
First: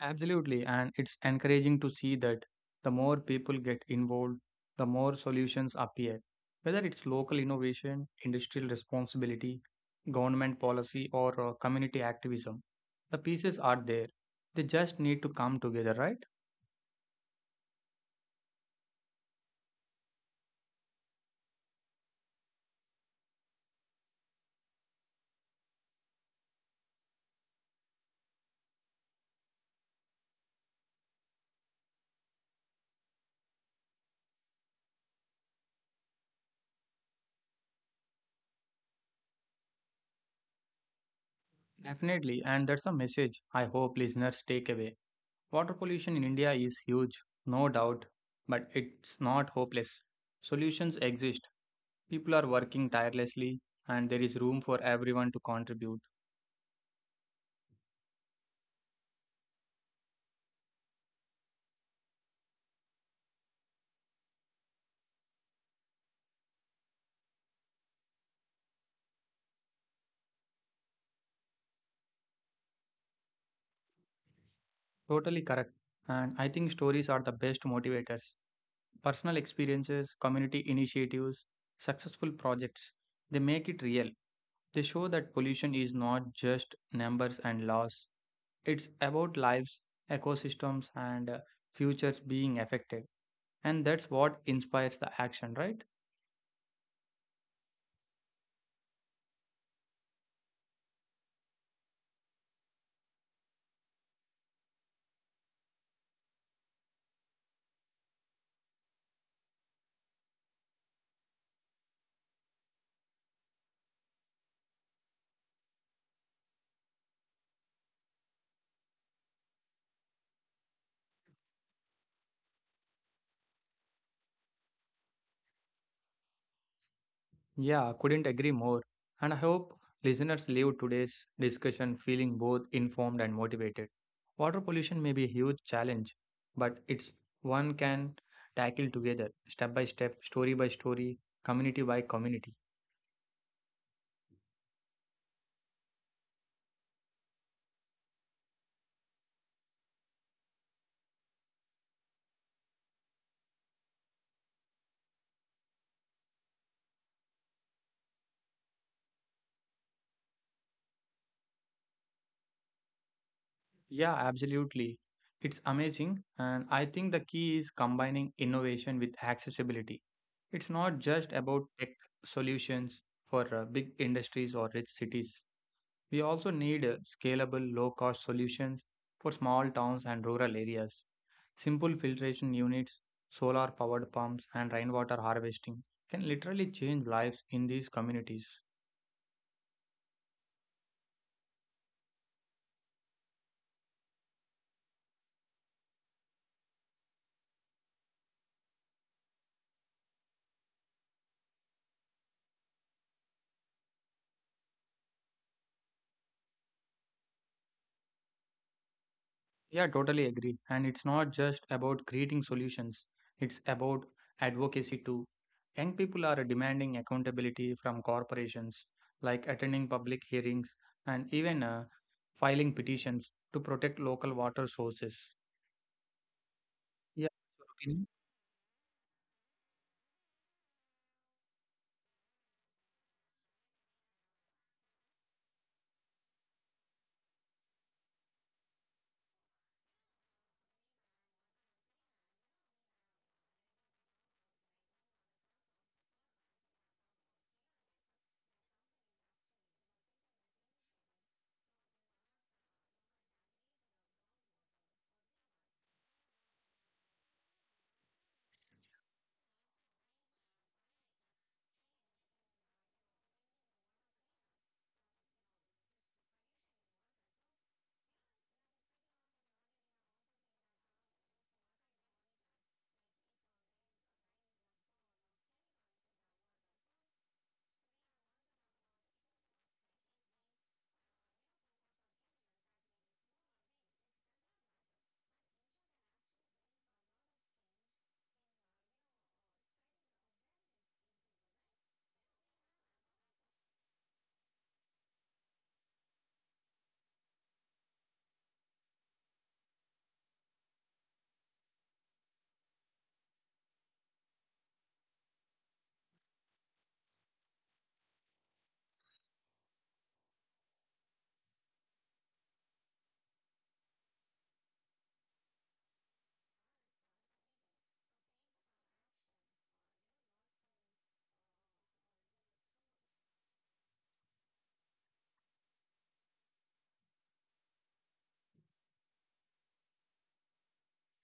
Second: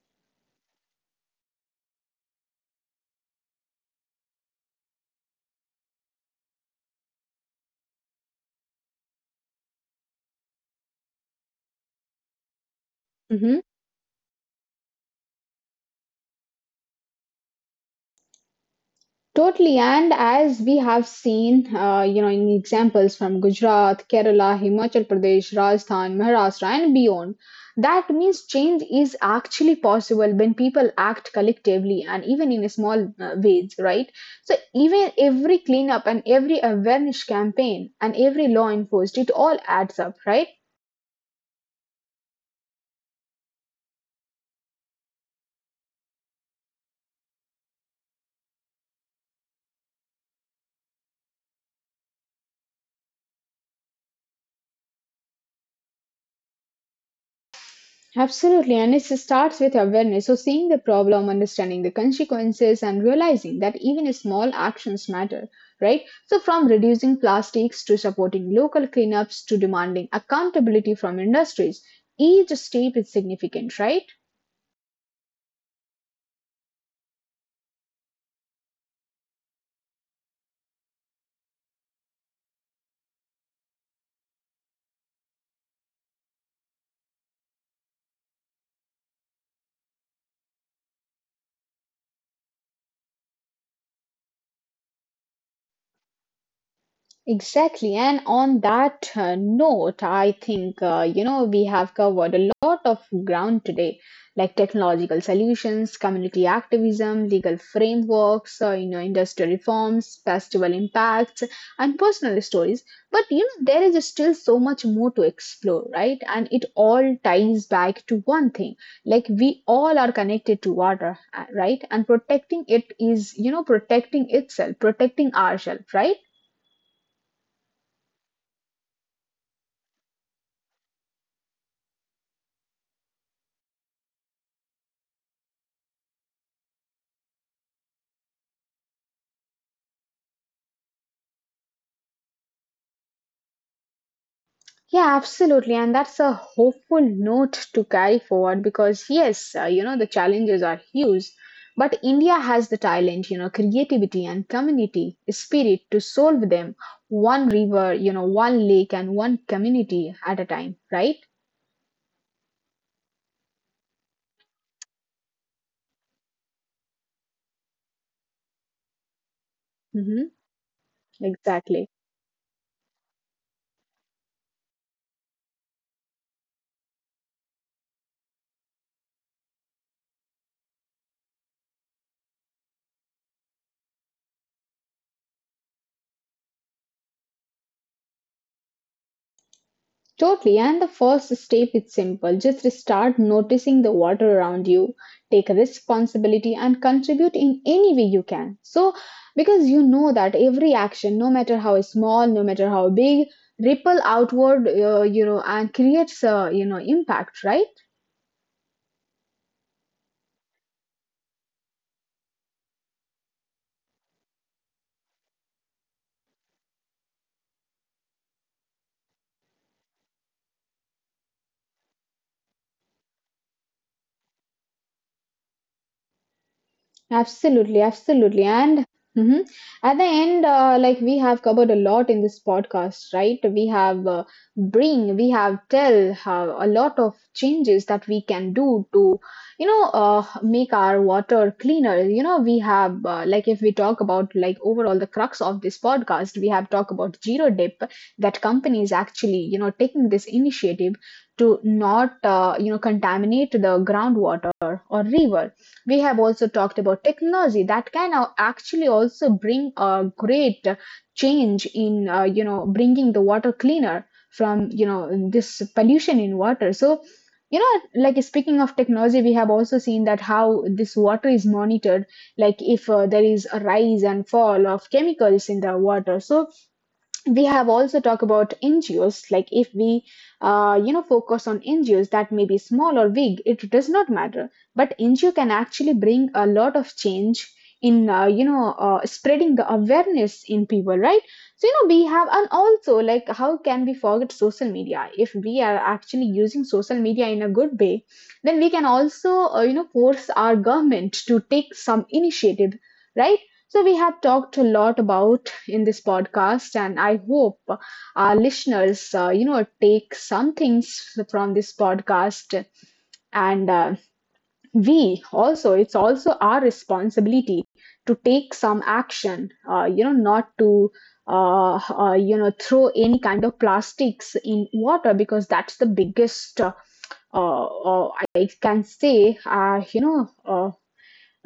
Absolutely, and it's encouraging to see that the more people get involved, the more solutions appear. Whether it's local innovation, industrial responsibility, government policy, or community activism, the Mm-hmm. pieces are there. They just need to come together, right? Totally, and as we have seen, in examples from Gujarat, Kerala, Himachal Pradesh, Rajasthan, Maharashtra, and beyond, that means change is actually possible when people act collectively and even in a small ways, right? So even every cleanup and every awareness campaign and every law enforced, it all adds up, right? Definitely, and that's a message I hope listeners take away. Water pollution in India is huge, no doubt, but it's not hopeless. Solutions exist. People are working tirelessly, and there is room for everyone to contribute. Absolutely, and it starts with awareness. So, seeing the problem, understanding the consequences, and realizing that even small actions matter, right? So, from reducing plastics to supporting local cleanups to demanding accountability from industries, each step is significant, right? Totally correct. And I think stories are the best motivators. Personal experiences, community initiatives, successful projects, they make it real. They show that pollution is not just numbers and laws, it's about lives, ecosystems, and futures being affected. And that's what inspires the action, right? Exactly. And on that note, I think, we have covered a lot of ground today, like technological solutions, community activism, legal frameworks, industrial reforms, festival impacts, and personal stories. But there is still so much more to explore, right? And it all ties back to one thing, like we all are connected to water, right? And protecting it is, protecting itself, protecting ourselves, right? Yeah, couldn't agree more. And I hope listeners leave today's discussion feeling both informed and motivated. Water pollution may be a huge challenge, but it's one can tackle together, step by step, story by story, community by community. Yeah, absolutely. And that's a hopeful note to carry forward because, yes, the challenges are huge, but India has the talent, creativity and community spirit to solve them one river, one lake and one community at a time, right? Yeah, absolutely. It's amazing, and I think the key is combining innovation with accessibility. Mm-hmm. It's not just about Exactly. tech solutions for big industries or rich cities. We also need scalable, low cost solutions for small towns and rural areas. Simple filtration units, solar powered pumps, and rainwater harvesting can literally change lives in these communities. Totally. And the first step is simple. Just start noticing the water around you. Take responsibility and contribute in any way you can. So, because you know that every action, no matter how small, no matter how big, ripple outward, and creates a, impact, right? Yeah, totally agree. And it's not just about creating solutions, it's about advocacy too. Young people are demanding accountability from corporations, like attending public hearings and even filing petitions to protect local water sources. Yeah, what's your Absolutely, opinion? absolutely. And mhm. At the end, like we have covered a lot in this podcast, right? We have we have tell how a lot of changes that we can do to, make our water cleaner. You know, we have, like, if we talk about, like, overall the crux of this podcast, we have talked about Zero Dip, that company is actually, taking this initiative to not, you know, contaminate the groundwater or river. We have also talked about technology that actually also bring a great change in, you know, bringing the water cleaner from, this pollution in water. So, like speaking of technology, we have also seen that how this water is monitored, like if there is a rise and fall of chemicals in the water. So, we have also talked about NGOs. Like if we, you know, focus on NGOs that may be small or big, it does not matter. But NGO can actually bring a lot of change in, spreading the awareness in people, right? So, we have, and also, like, how can we forget social media? If we are actually using social media in a good way, then we can also, force our government to take some initiative, right? So we have talked a lot about in this podcast, and I hope our listeners take some things from this podcast. And We also, it's also our responsibility to take some action, not to throw any kind of plastics in water because that's the biggest uh, I can say, you know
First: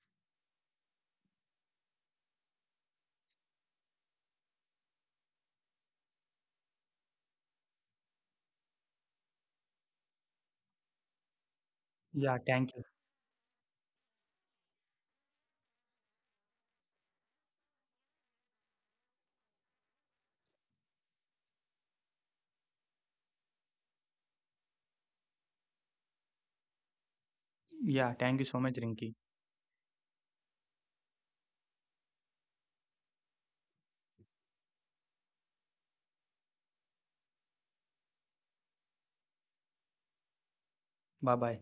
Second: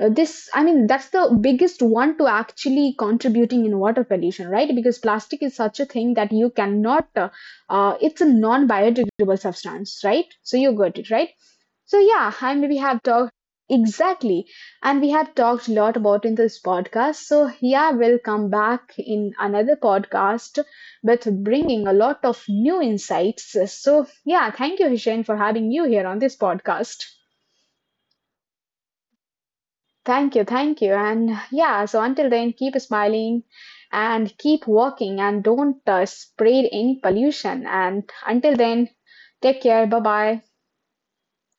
this I mean, that's the biggest one to actually contributing in water pollution, right? Because plastic is such a thing that you cannot it's a non-biodegradable substance, right? So you got it, right? So yeah, Yeah, I thank we you. have talked. Exactly. And we have talked a lot about in this podcast. So yeah, we'll come back in another podcast with bringing a lot of new insights. So yeah, thank you, Hishain, for having you here on this podcast. Yeah, thank you so much, Rinky. Thank you, thank you. And yeah, so until then, keep smiling and keep working and don't spread any pollution. And until then, take care. Bye bye. Bye bye.